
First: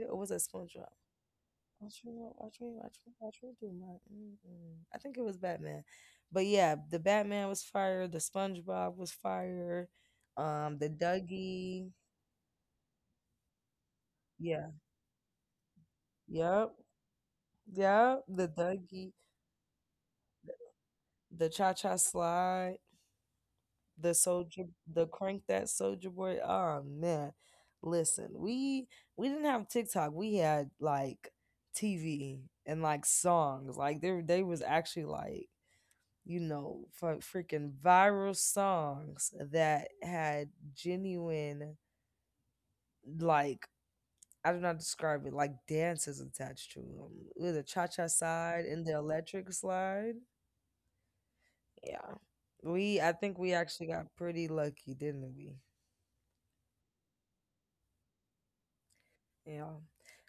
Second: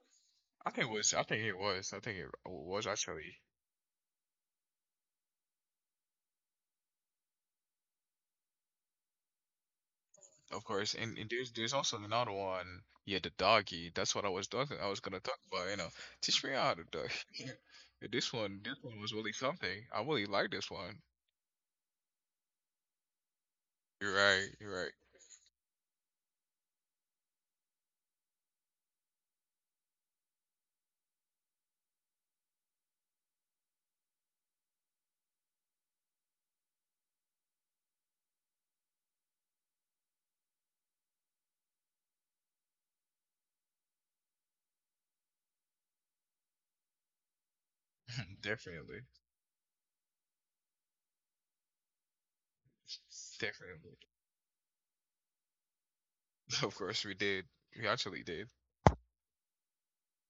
Speaker 1: Or was that
Speaker 2: I think
Speaker 1: SpongeBob?
Speaker 2: it was. I think it was. I
Speaker 1: Watch me,
Speaker 2: think it
Speaker 1: watch me,
Speaker 2: was
Speaker 1: watch me, watch
Speaker 2: actually.
Speaker 1: me do my. Mm-mm. I think it was Batman, but yeah, the Batman was fire. The SpongeBob was fire.
Speaker 2: Of
Speaker 1: The
Speaker 2: course, and, there's
Speaker 1: Dougie.
Speaker 2: also another one. Yeah, the doggy. That's what I was
Speaker 1: Yeah.
Speaker 2: talking. I was gonna talk about. You know, teach me
Speaker 1: Yep.
Speaker 2: how to dog. <laughs>
Speaker 1: Yep. The
Speaker 2: This one
Speaker 1: Dougie.
Speaker 2: was really something. I really like this one.
Speaker 1: The Cha Cha Slide. The
Speaker 2: You're right.
Speaker 1: Soldier.
Speaker 2: You're right.
Speaker 1: The Crank That Soldier Boy. Oh man, listen, we didn't have TikTok. We had like TV and like songs. Like, there, they was actually like, you know, for freaking viral songs that had genuine, like, I do not describe it, like, dances attached to them. With the cha cha
Speaker 2: <laughs>
Speaker 1: side and the
Speaker 2: Definitely.
Speaker 1: electric slide. Yeah. We, I think we actually
Speaker 2: Definitely. <laughs>
Speaker 1: got pretty lucky, didn't we?
Speaker 2: Of course, we did. We actually did.
Speaker 1: Yeah.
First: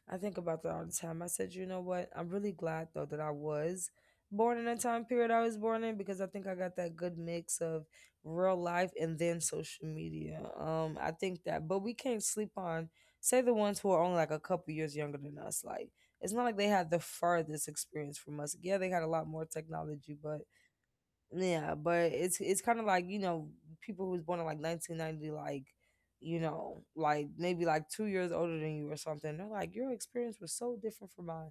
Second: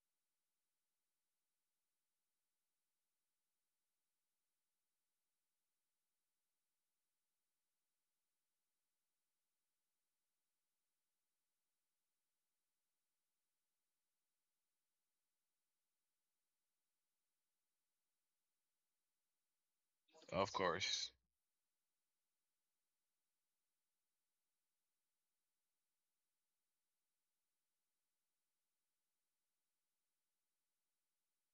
Speaker 1: I think about that all the time. I said, you know what? I'm really glad though that I was born in a time period I was born in because I think I got that good mix of real life and then social media. I think that, but we can't sleep on, say, the ones who are only like a couple years younger than us. Like, it's not like they had the farthest experience from us. Yeah, they had a lot more technology, but
Speaker 2: Of course.
Speaker 1: yeah, but it's kind of like, you know, people who was born in like 1990, like, like maybe like 2 years older than you or something. They're like, your experience was so different from mine.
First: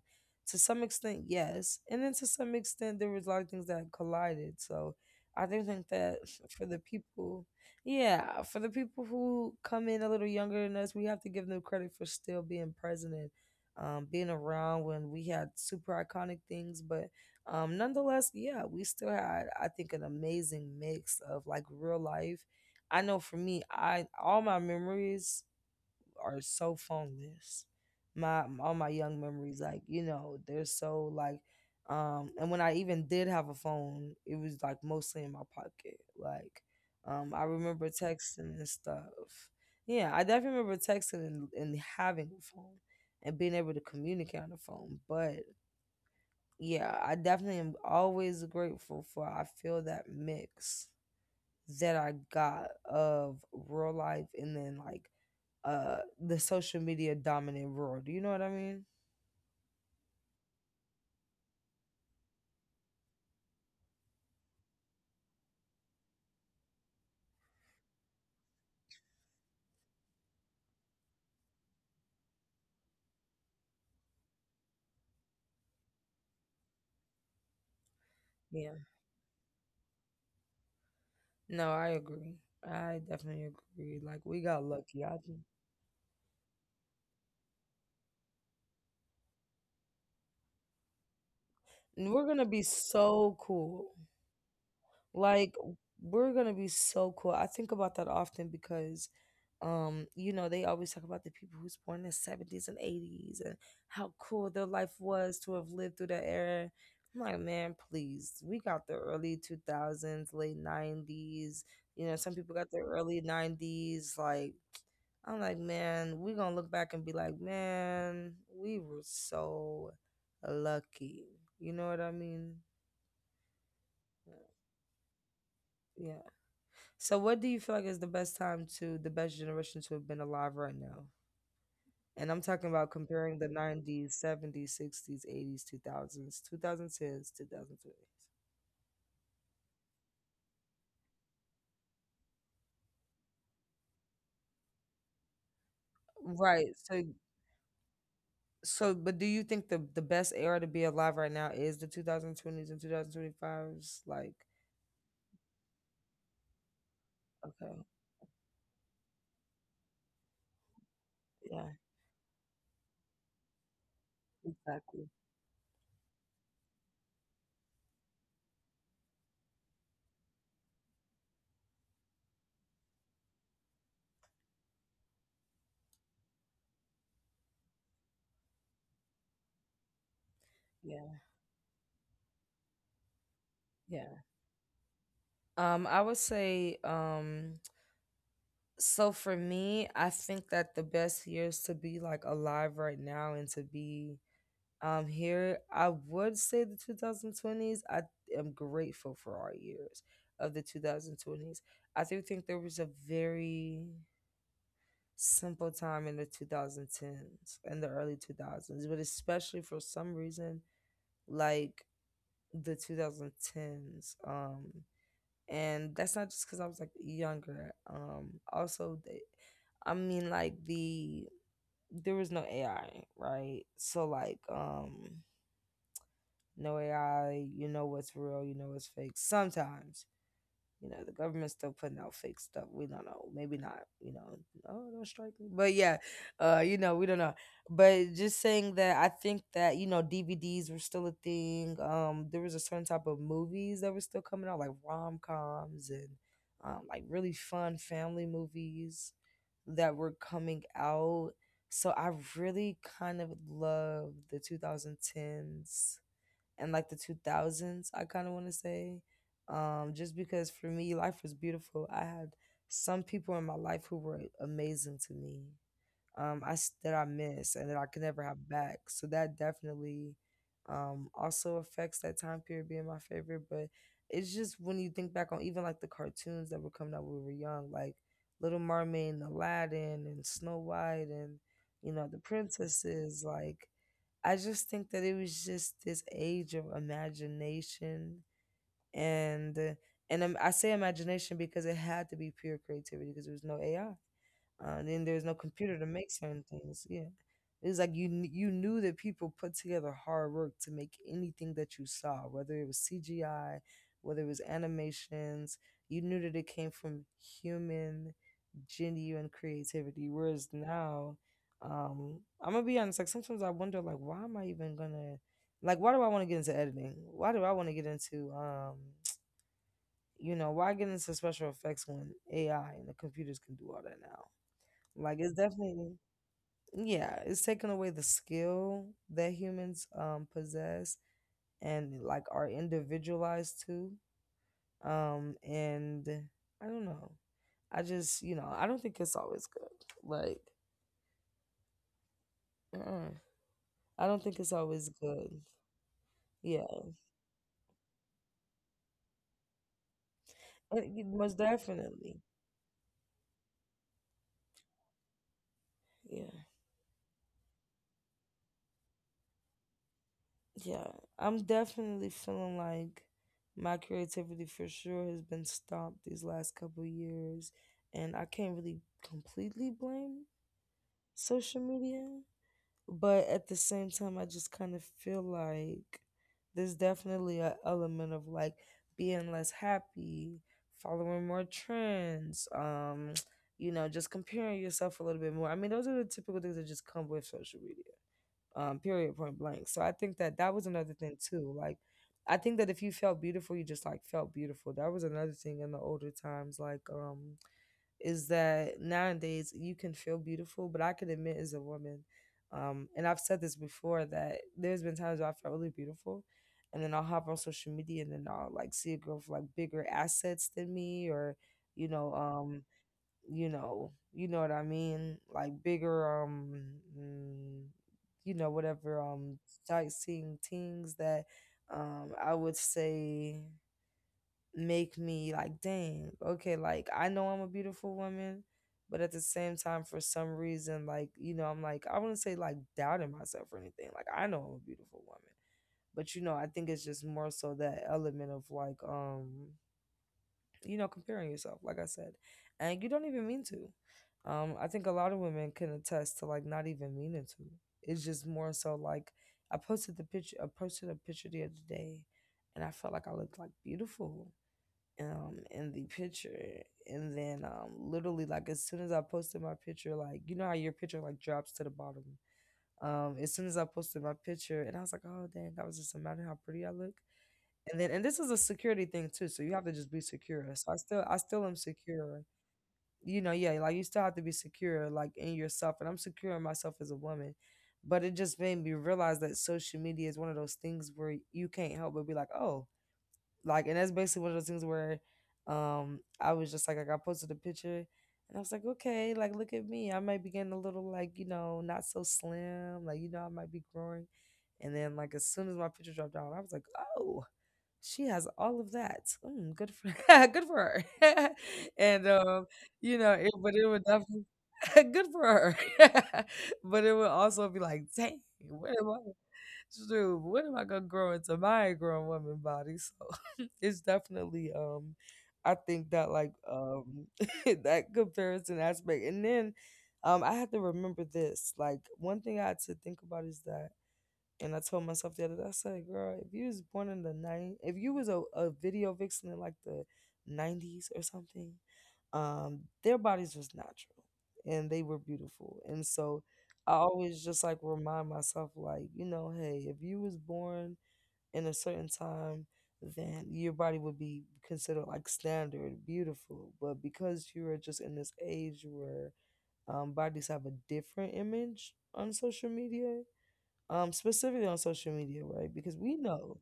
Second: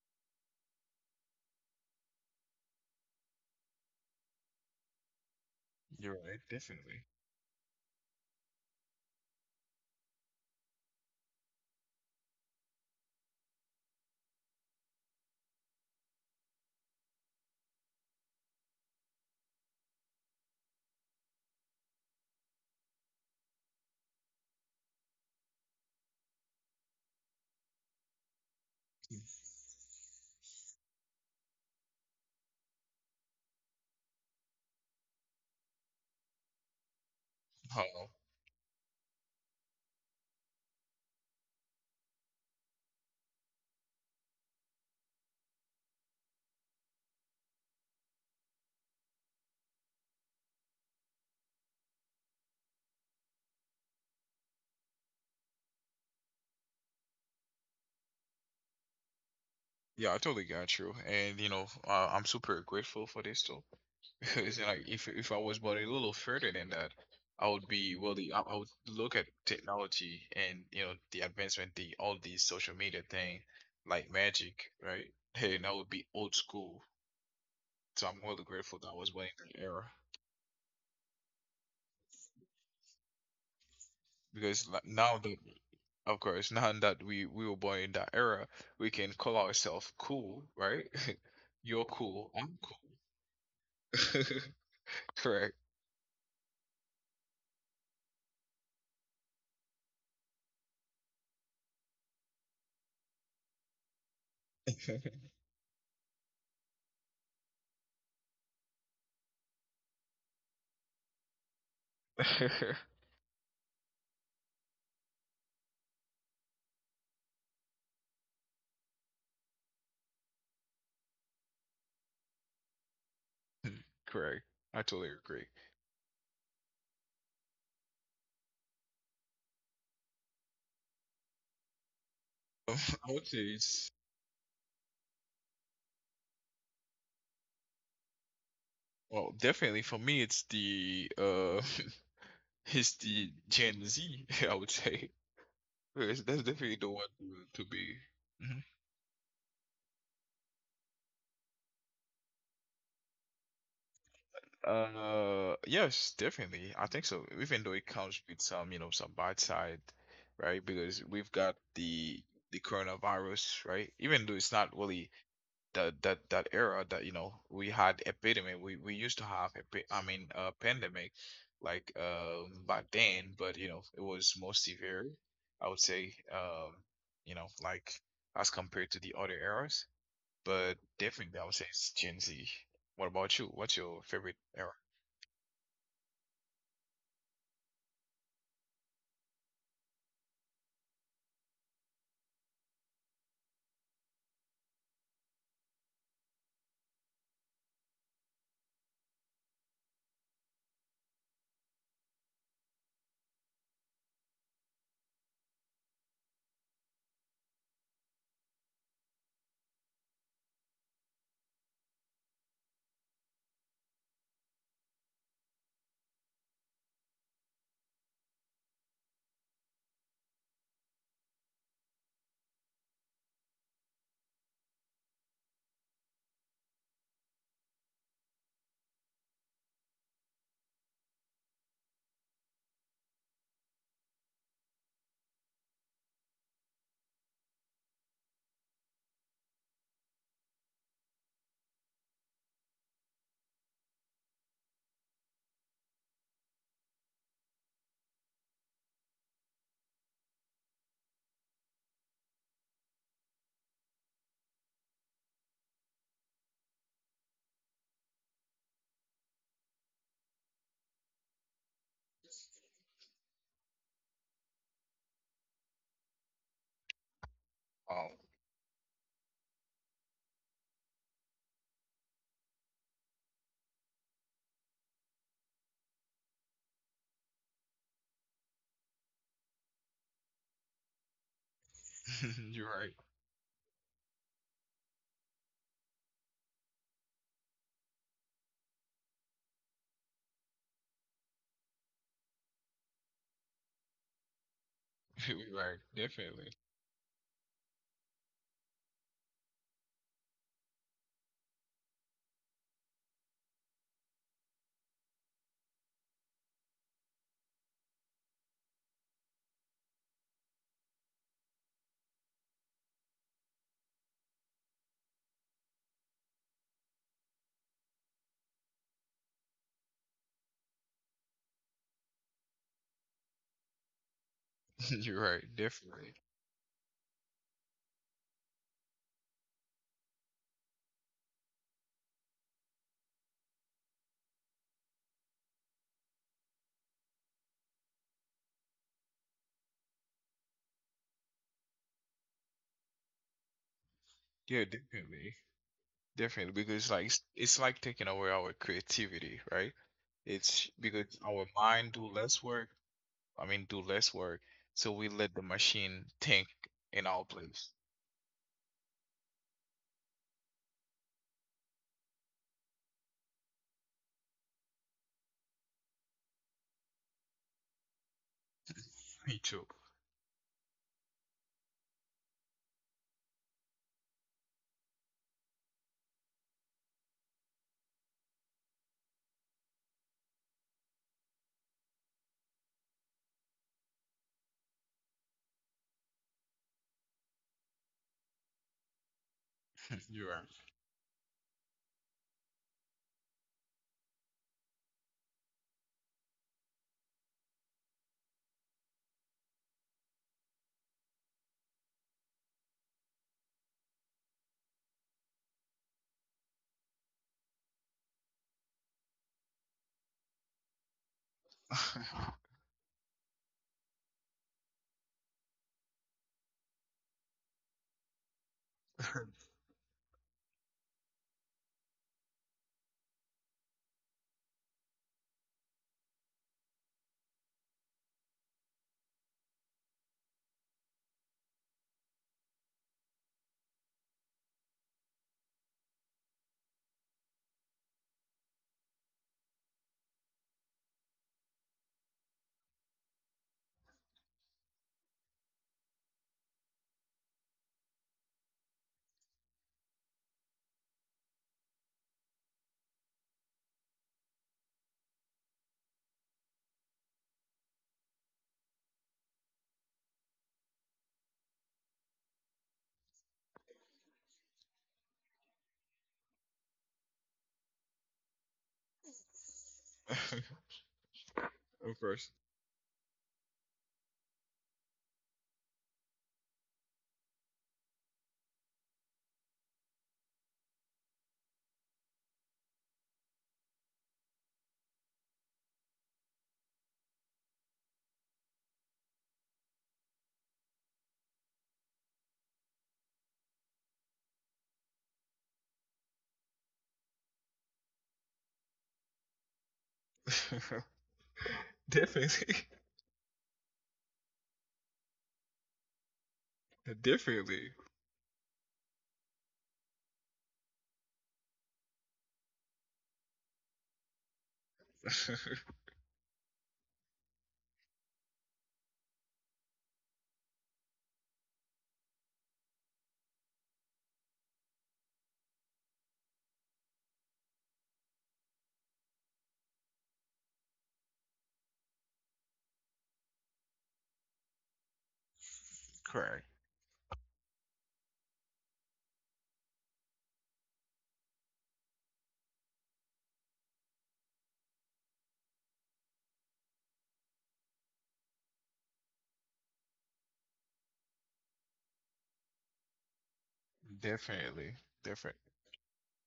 Speaker 1: To some extent, yes, and then to some extent there was a lot of things that collided. So I do think
Speaker 2: You're
Speaker 1: that
Speaker 2: right.
Speaker 1: <laughs> for the
Speaker 2: Definitely.
Speaker 1: people, yeah, for the people who come in a little younger than us, we have to give them credit for still being present and being around when we had super iconic things, but nonetheless, yeah, we still had, I think, an amazing mix of like real life. I know, for me, I all my memories are so phoneless. My All my young memories, like, you know, they're so like and when I even did have a phone, it was like mostly in my pocket, like I
Speaker 2: <laughs>
Speaker 1: remember
Speaker 2: Oh.
Speaker 1: texting and stuff. Yeah, I definitely remember texting and having a phone and being able to communicate on the phone, but yeah, I definitely am always grateful for, I feel, that mix that I got of real life and then like the social media dominant world. You know what I mean?
Speaker 2: Yeah, I totally got you, and you know, I'm super grateful for this too. <laughs> Because like, if I was but a little further than that, I would be really I would look at technology and you know the advancement, the all these social media thing, like magic, right? Hey, and I would be old school. So I'm really
Speaker 1: Yeah.
Speaker 2: grateful that I was born in that era
Speaker 1: No, I agree. I definitely agree. Like, we got
Speaker 2: because like,
Speaker 1: lucky. I
Speaker 2: now that
Speaker 1: just,
Speaker 2: of course <laughs> now that we were born in that era, we can call ourselves cool, right? <laughs> You're
Speaker 1: we're gonna
Speaker 2: cool,
Speaker 1: be
Speaker 2: I'm cool.
Speaker 1: so cool.
Speaker 2: <laughs>
Speaker 1: Like,
Speaker 2: Correct.
Speaker 1: we're gonna be so cool. I think about that often because, you know, they always talk about the people who's born in 70s and eighties and how cool their life was to have lived through that era. I'm like, man, please. We got the early two thousands, late 90s, you know, some people got the
Speaker 2: <laughs>
Speaker 1: early 90s, like, I'm like, man, we're gonna look back and be like, man, we were so lucky. You know what I mean?
Speaker 2: Correct. I totally agree. <laughs>
Speaker 1: Yeah. So, what do you feel like is the best generation to have been alive right now? And I'm talking about
Speaker 2: Um, I
Speaker 1: comparing the
Speaker 2: would say it's
Speaker 1: 90s, 70s, 60s, 80s, 2000s, 2010s, 2020s.
Speaker 2: well, definitely for me, it's the <laughs> it's the Gen Z. <laughs> I would say that's
Speaker 1: Right.
Speaker 2: definitely the
Speaker 1: So,
Speaker 2: one to be. Mhm.
Speaker 1: but do you think the best era to be alive right now is the 2020s and 2025s? Like,
Speaker 2: Yes, definitely. I think so. Even though
Speaker 1: okay,
Speaker 2: it comes with some bad side, right? Because we've got
Speaker 1: yeah,
Speaker 2: the coronavirus, right? Even though it's not
Speaker 1: exactly.
Speaker 2: really that era that we had epidemic. We used to have I mean, pandemic, like, back then, but it was more severe, I would say, like, as compared to the other eras. But
Speaker 1: Yeah,
Speaker 2: definitely, I would say it's Gen Z. What about you? What's your
Speaker 1: yeah.
Speaker 2: favorite era?
Speaker 1: I would say, so for me, I think that the best years to be like alive right now and to be here, I would say the 2020s. I am grateful for our years of the 2020s. I do think there was a very simple time in the 2010s and the early 2000s, but especially for some reason, like, the 2010s. And that's not just because I was like younger. Also, I mean, like, there was no AI, right? So like, No AI. You know what's real, you know what's fake. Sometimes, you know, the government's still putting out fake stuff. We don't know. Maybe not, you know. Oh, don't strike me. But yeah, you know, we don't know. But just saying that I think that, you know, DVDs were still a thing. There was a certain type of movies that were still coming out, like rom coms and like really fun family movies that were coming out. So I really kind of love the 2010s and like the 2000s, I kind of want to say. Just because for me, life was beautiful. I had some people in my life who were amazing to me, that I miss and that I could
Speaker 2: Oh.
Speaker 1: never have back. So that definitely also affects that time period being my favorite. But it's just when you think back on even like the cartoons that were coming out when we were young, like Little Mermaid and Aladdin and Snow White and you know, the
Speaker 2: <laughs> You're right.
Speaker 1: princesses. Like, I just think that it was just this age of imagination and I say imagination because it had to be pure creativity because there was no AI. Then there's
Speaker 2: <laughs>
Speaker 1: no
Speaker 2: You're
Speaker 1: computer
Speaker 2: right,
Speaker 1: to make certain
Speaker 2: definitely.
Speaker 1: things. Yeah, it's like you knew that people put together hard work to make anything that you saw, whether it was CGI, whether it was animations. You knew that it came from human genuine creativity. Whereas now, I'm gonna be honest. Like, sometimes I wonder, like, why am I even gonna, like, why do I want to get into editing? Why do I want to get into, <tsk> you know, why get into special effects when AI and the computers can do all that now?
Speaker 2: <laughs>
Speaker 1: Like,
Speaker 2: You're
Speaker 1: it's
Speaker 2: right,
Speaker 1: definitely,
Speaker 2: definitely.
Speaker 1: yeah, it's taking away the skill that humans possess and like are individualized to. And I don't know. I just, you know, I don't think it's always good. Like, uh, I don't think it's
Speaker 2: Yeah,
Speaker 1: always
Speaker 2: definitely.
Speaker 1: good.
Speaker 2: Definitely,
Speaker 1: Yeah.
Speaker 2: because like it's like taking away our creativity, right? It's because
Speaker 1: Most
Speaker 2: our mind do
Speaker 1: definitely.
Speaker 2: less work. I mean, do less work. So we let the machine
Speaker 1: Yeah.
Speaker 2: think in our place.
Speaker 1: Yeah. I'm definitely feeling like my creativity for sure has been stopped these last couple years, and I can't really
Speaker 2: Me too.
Speaker 1: completely blame social media, but at the same time, I just kind of feel like there's definitely an element of like being less happy, following more trends, <tsk> you know, just comparing yourself a little bit more. I mean, those are the typical things that just come with social media, period, point blank. So I
Speaker 2: <laughs>
Speaker 1: think
Speaker 2: You
Speaker 1: that
Speaker 2: are.
Speaker 1: that was another thing too. Like, I think that if you felt beautiful, you just like felt beautiful. That was another thing in the older times, like, is that nowadays you can feel beautiful, but I can admit as a woman, and I've said this before that there's been times where I felt really beautiful, and then I'll hop on social media and then I'll like see a girl with like bigger assets than me, or you know, you know, you know what I mean, like bigger, mm, you know, whatever, sightseeing things that, I would say make me like, dang, okay, like, I know I'm a beautiful woman, but at the same time, for some reason, like, you know, I'm like, I wouldn't say like doubting myself or anything. Like, I know I'm a beautiful woman. But you know, I think it's just more so that element of like, you know, comparing yourself, like I said. And you don't even mean to. I think a lot of women can attest to like not even meaning to. It's just more so like I posted a picture the other day and I felt like I looked like beautiful in the picture, and then literally, like, as soon as I posted my picture, like, you know how your picture like drops to the bottom. As soon as I posted my picture, and I was like, oh dang, that was just a matter how pretty I look. And then, and this is a security thing too, so you have to just be secure. So
Speaker 2: <laughs>
Speaker 1: I still am
Speaker 2: Of
Speaker 1: secure.
Speaker 2: course.
Speaker 1: You know? Yeah, like, you still have to be secure like in yourself, and I'm secure in myself as a woman. But it just made me realize that social media is one of those things where you can't help but be like, oh, like, and that's basically one of those things where I was just like, I posted a picture and I was like, okay, like, look at me. I might be getting a little like, you know, not so slim. Like, you know, I might be growing. And then, like, as soon as my picture dropped out, I was like, oh, she has all of that. Mm, good for <laughs> good for
Speaker 2: <laughs>
Speaker 1: her. <laughs> and
Speaker 2: Definitely.
Speaker 1: you know, it, but it would definitely <laughs> good for her. <laughs> But it would
Speaker 2: <laughs>
Speaker 1: also be like,
Speaker 2: Definitely.
Speaker 1: dang, where am I? Dude, when am I gonna grow into my grown woman body? So <laughs> it's definitely I
Speaker 2: <laughs>
Speaker 1: think that like <laughs> that comparison aspect. And then I had to remember this. Like, one thing I had to think about is that, and I told myself the other day, I said, girl, if you was born in the 90s, if you was a video vixen in like the 90s or something, their bodies was natural and they were beautiful. And so
Speaker 2: Correct.
Speaker 1: I always just like remind myself, like, you know, hey, if you was born in a certain time, then your body would be considered like standard beautiful. But because you are just in this age where bodies have a different image on social media, specifically on
Speaker 2: Definitely.
Speaker 1: social media, right?
Speaker 2: Different.
Speaker 1: Because we know,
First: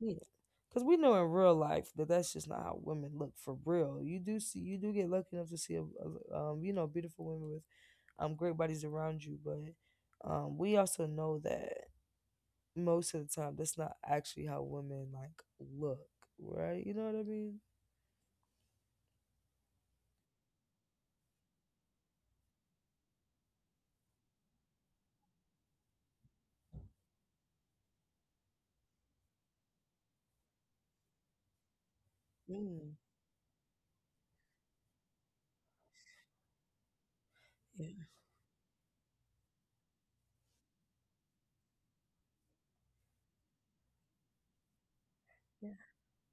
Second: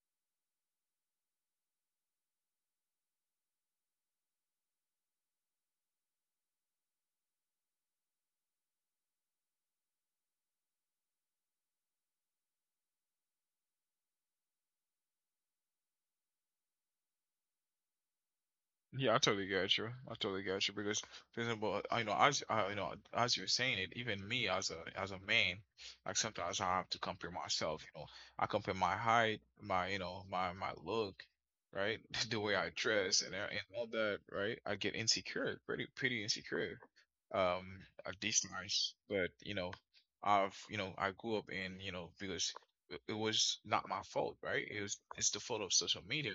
Speaker 1: in real life that that's just not how women look for real. You do get lucky enough to see a, you know, beautiful women with great bodies around you, but we also know that most of the time that's not actually how women like look, right? You know what I mean?
Speaker 2: Yeah, I totally get you. I totally get you because, for example, I you know as I, you know as you're saying it, even me as a man, like sometimes I have to compare myself. You know, I compare my height, my you know my my look, right, <laughs> the way I
Speaker 1: Mm,
Speaker 2: dress and and all that, right. I get insecure, pretty insecure, um,
Speaker 1: yeah,
Speaker 2: at these times. But I grew up in you know because it was not my fault, right? It's the fault of
Speaker 1: yeah,
Speaker 2: social media,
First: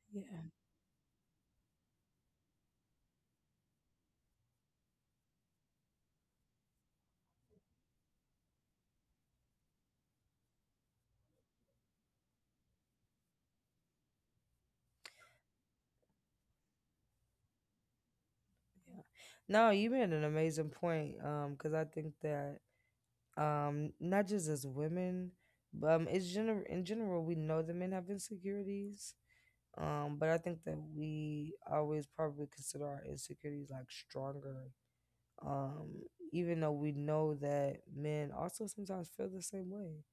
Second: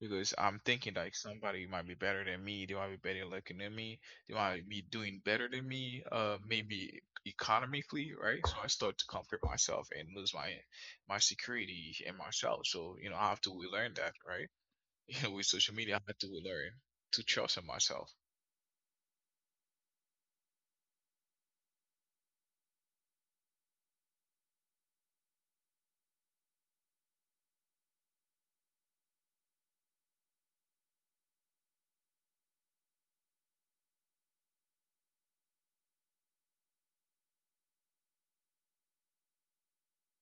Speaker 2: because
Speaker 1: yeah.
Speaker 2: I'm thinking like somebody might be better than me, they might be better looking than me, they might be doing better than me, maybe economically, right? So I start to compare myself and lose my security in myself. So, I have to relearn that, right? <laughs> With social media, I have to learn to trust in myself.
Speaker 1: Yeah. No, you made an amazing point. Because I think that, not just as women but in general, we know that men have insecurities. But I think that we always probably consider our insecurities like stronger. um Even though we know that men also sometimes feel the same way,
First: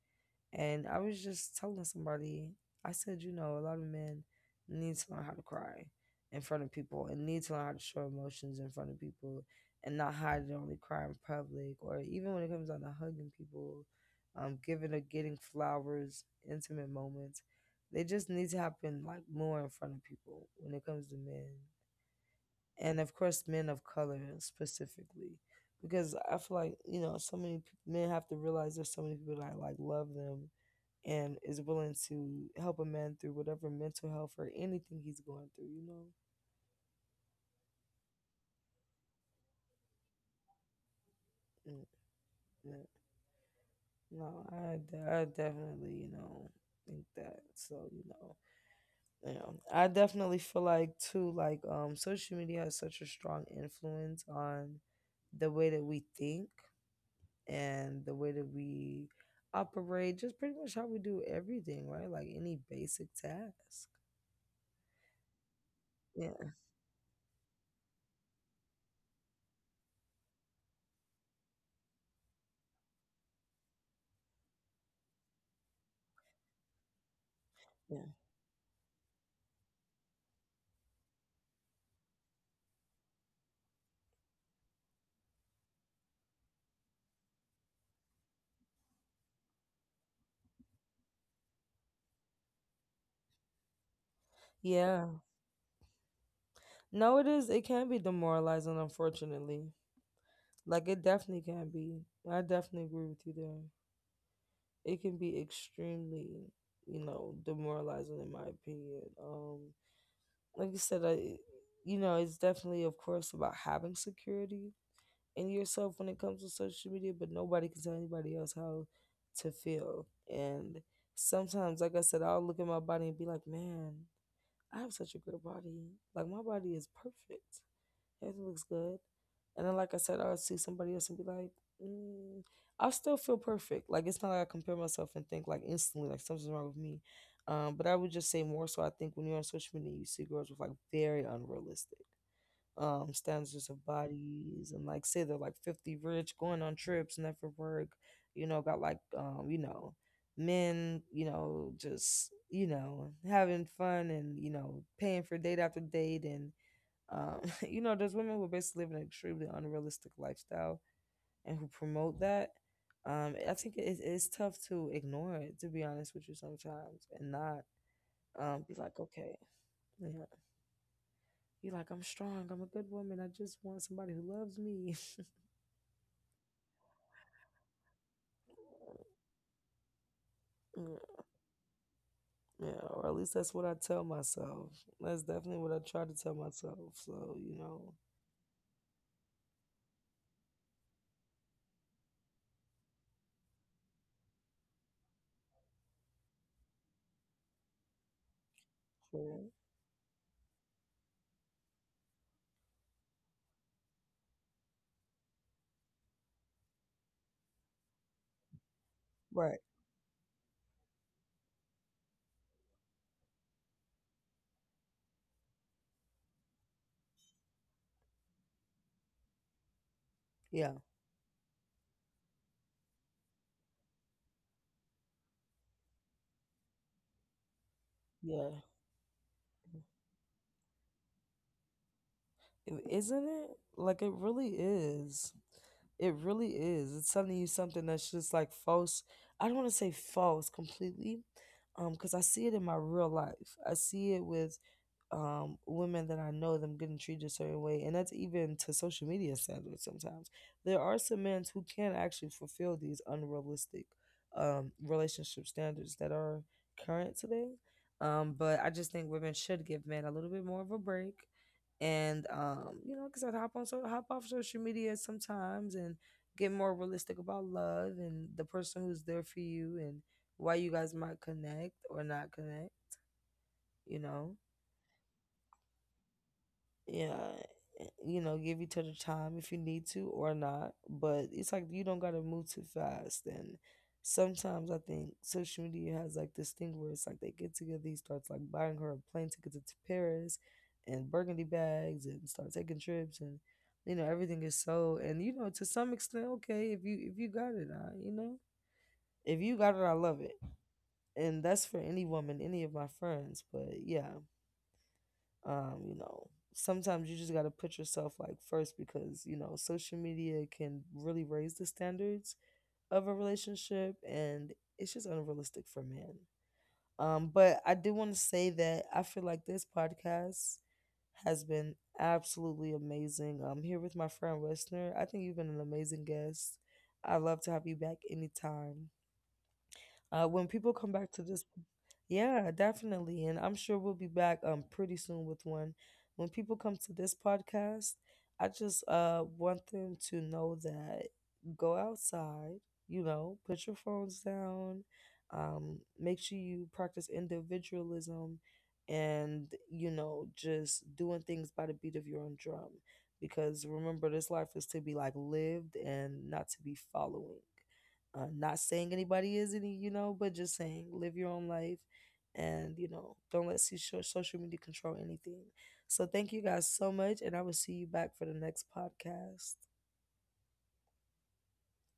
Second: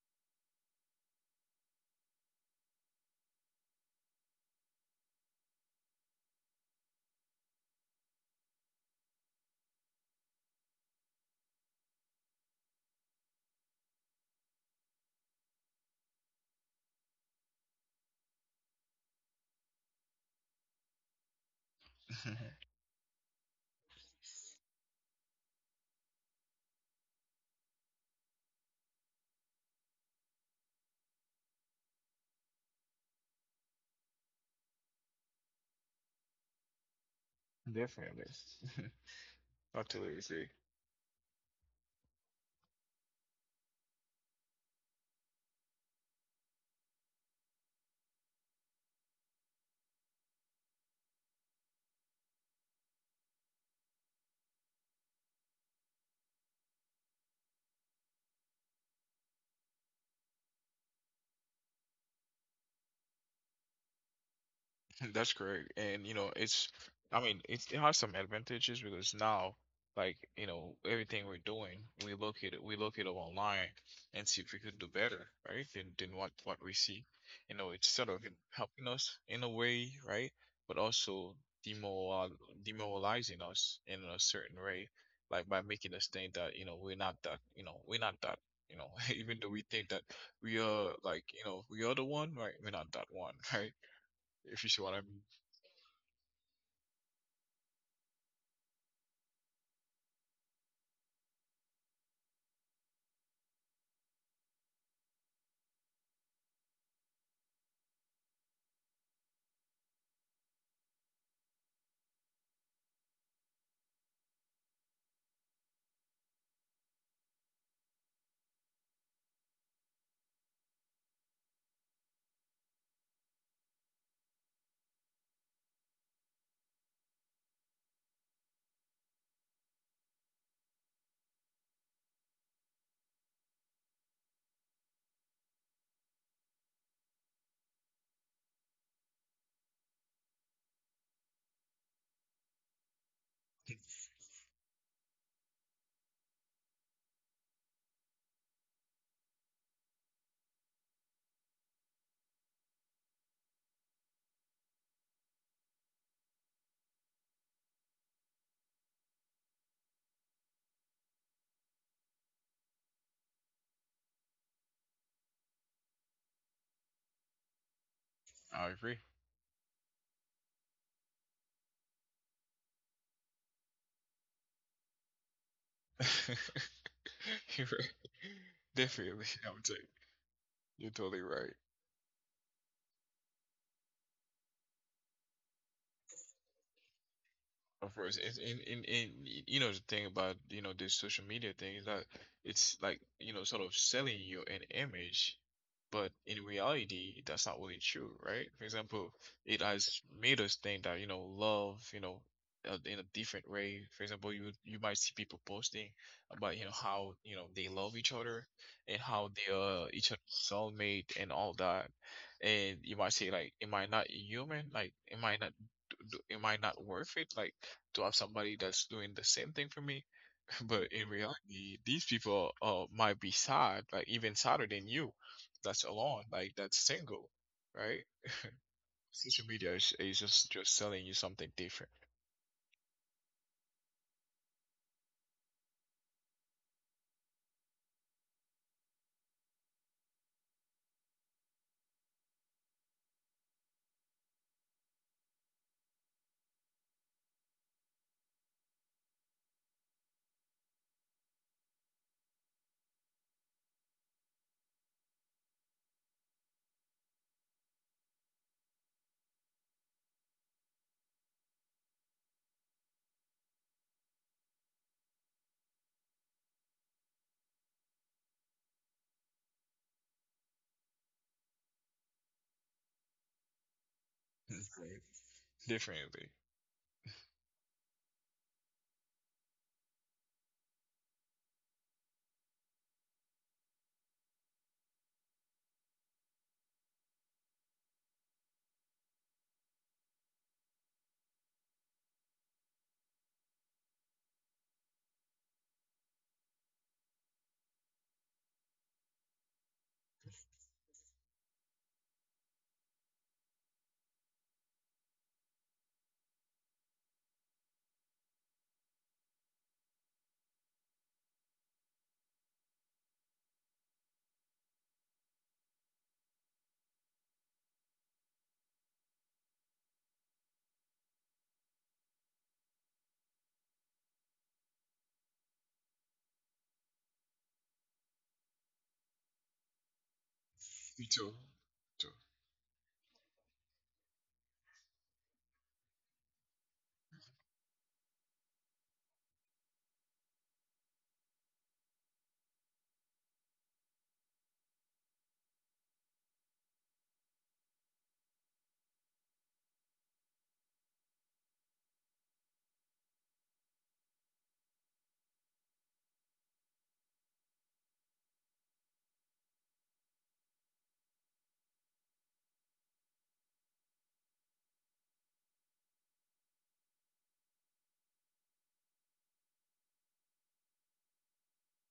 Speaker 1: and I was just telling somebody, I said, you know, a lot of men need to learn how to cry in front of people and need to learn how to show emotions in front of people, and not hide it, only cry in public, or even when it comes down to hugging people, giving or getting flowers, intimate moments. They just need to happen, like, more in front of people when it comes to men.
Speaker 2: <laughs>
Speaker 1: And of course men of color specifically, because I feel like, you know, so many men have to realize there's so many people that, like, love them and is willing to help a man through whatever mental health or anything he's going through, you know.
Speaker 2: Definitely. <laughs> I totally agree.
Speaker 1: Mm, yeah. no I, de- I definitely, you know, think that. Yeah, I definitely feel like too, like, social media has such a strong influence on the way that we think and the way that we operate, just pretty much how we do everything, right? Like any basic task.
Speaker 2: <laughs> That's correct. And you know,
Speaker 1: Yeah,
Speaker 2: it's I mean, it has some advantages, because now, like, everything we're doing, we look it up online and see if we could do better, right? Than what we see. It's
Speaker 1: yeah,
Speaker 2: sort of helping us in a way, right? But also demoral demoralizing us in a certain way, like by making us think that, we're not that, we're not that, you know, <laughs> even though we think that we are, like, we are the one, right? We're not that one, <laughs> right? If you see what I
Speaker 1: yeah.
Speaker 2: mean.
Speaker 1: No, it is. It can be demoralizing, unfortunately. Like it definitely can be. I definitely agree with you there. It can be extremely, you know, demoralizing in my opinion. Like you said, I, you know, it's definitely, of course, about having security in yourself when it comes to social media, but nobody can tell anybody else how to feel. And sometimes, like I said, I'll look at my body and be like, man, I have such a good body. Like, my body is perfect. Everything looks good. And then, like I said, I'll see somebody else and be like, mm, I still feel perfect. Like, it's not like I compare myself and think, like, instantly, like, something's wrong with me. But I would just say more so, I think when you're on social media, you see girls with, like, very unrealistic standards of bodies, and like say they're like 50, rich, going on trips, never work, you know, got like, you know, men, you know, just, you know, having fun and, you know, paying for date after date, and um <laughs> you know, there's women who basically live an extremely unrealistic lifestyle and who promote that. I think it's tough to ignore it, to be honest with you, sometimes, and not
Speaker 2: I
Speaker 1: be like,
Speaker 2: agree.
Speaker 1: okay, yeah, be like, I'm strong, I'm a good woman, I just want somebody who loves me.
Speaker 2: <laughs> You're right. Definitely, I would say. You're
Speaker 1: Mm.
Speaker 2: totally right.
Speaker 1: Yeah, or at least that's what I tell myself. That's definitely what I try to tell myself. So, you know,
Speaker 2: Of course, it's in y- the thing about this social media thing is that it's like sort of selling you an image, but in reality that's not really true, right? For example,
Speaker 1: for-
Speaker 2: it has made us think that love, in a different way. For example, you might see people posting about how they love each other and how they
Speaker 1: right.
Speaker 2: are each other's soulmate and all that, and you might say like, am I not human? Like, am I not worth it? Like, to have somebody that's doing the same thing for me? <laughs>
Speaker 1: Yeah.
Speaker 2: But in reality, these people might be sad, like even sadder than you. That's alone, like that's single, right?
Speaker 1: Yeah.
Speaker 2: Social media is just selling you something different.
Speaker 1: Isn't it? Like it really is. It really is. It's telling you something that's just, like, false. I don't want to say false completely, because I see it in my real life. I see it with women that I know, them getting treated a certain way, and that's even to social media standards sometimes. There are some men who can actually fulfill these unrealistic relationship standards that are current today. But I just think women should give men a little bit more of a break, and you know, because I'd hop on, so hop off social media sometimes, and get more realistic about love and the person who's there for you and why you guys might connect or not connect, you know.
Speaker 2: <laughs> Differently.
Speaker 1: Yeah. You know, give each other time if you need to or not, but it's like you don't gotta move too fast. And sometimes I think social media has like this thing where it's like they get together, he starts like buying her a plane ticket to Paris and burgundy bags and start taking trips, and you know, everything is so, and you know, to some extent, okay, if you, if you got it, I, you know, if you got it, I love it. And that's for any woman, any of my friends. But yeah, you know, sometimes you just got to put yourself, like, first, because you know social media can really raise the standards of a relationship, and it's just unrealistic for men. But I do want to say that I feel like this podcast has been absolutely amazing. I'm here with my friend Westner. I think you've been an amazing guest. I'd love to have you back anytime. When people come
Speaker 2: Me
Speaker 1: back to
Speaker 2: too.
Speaker 1: this,
Speaker 2: Too.
Speaker 1: yeah, definitely. And I'm sure we'll be back pretty soon with one. When people come to this podcast, I just want them to know that, go outside, you know, put your phones down, make sure you practice individualism, and you know, just doing things by the beat of your own drum. Because remember, this life is to be like lived and not to be following. Not saying anybody is any, you know, but just saying live your own life and, you know, don't let social media control anything. So thank you guys so much, and I will see you back for the next podcast.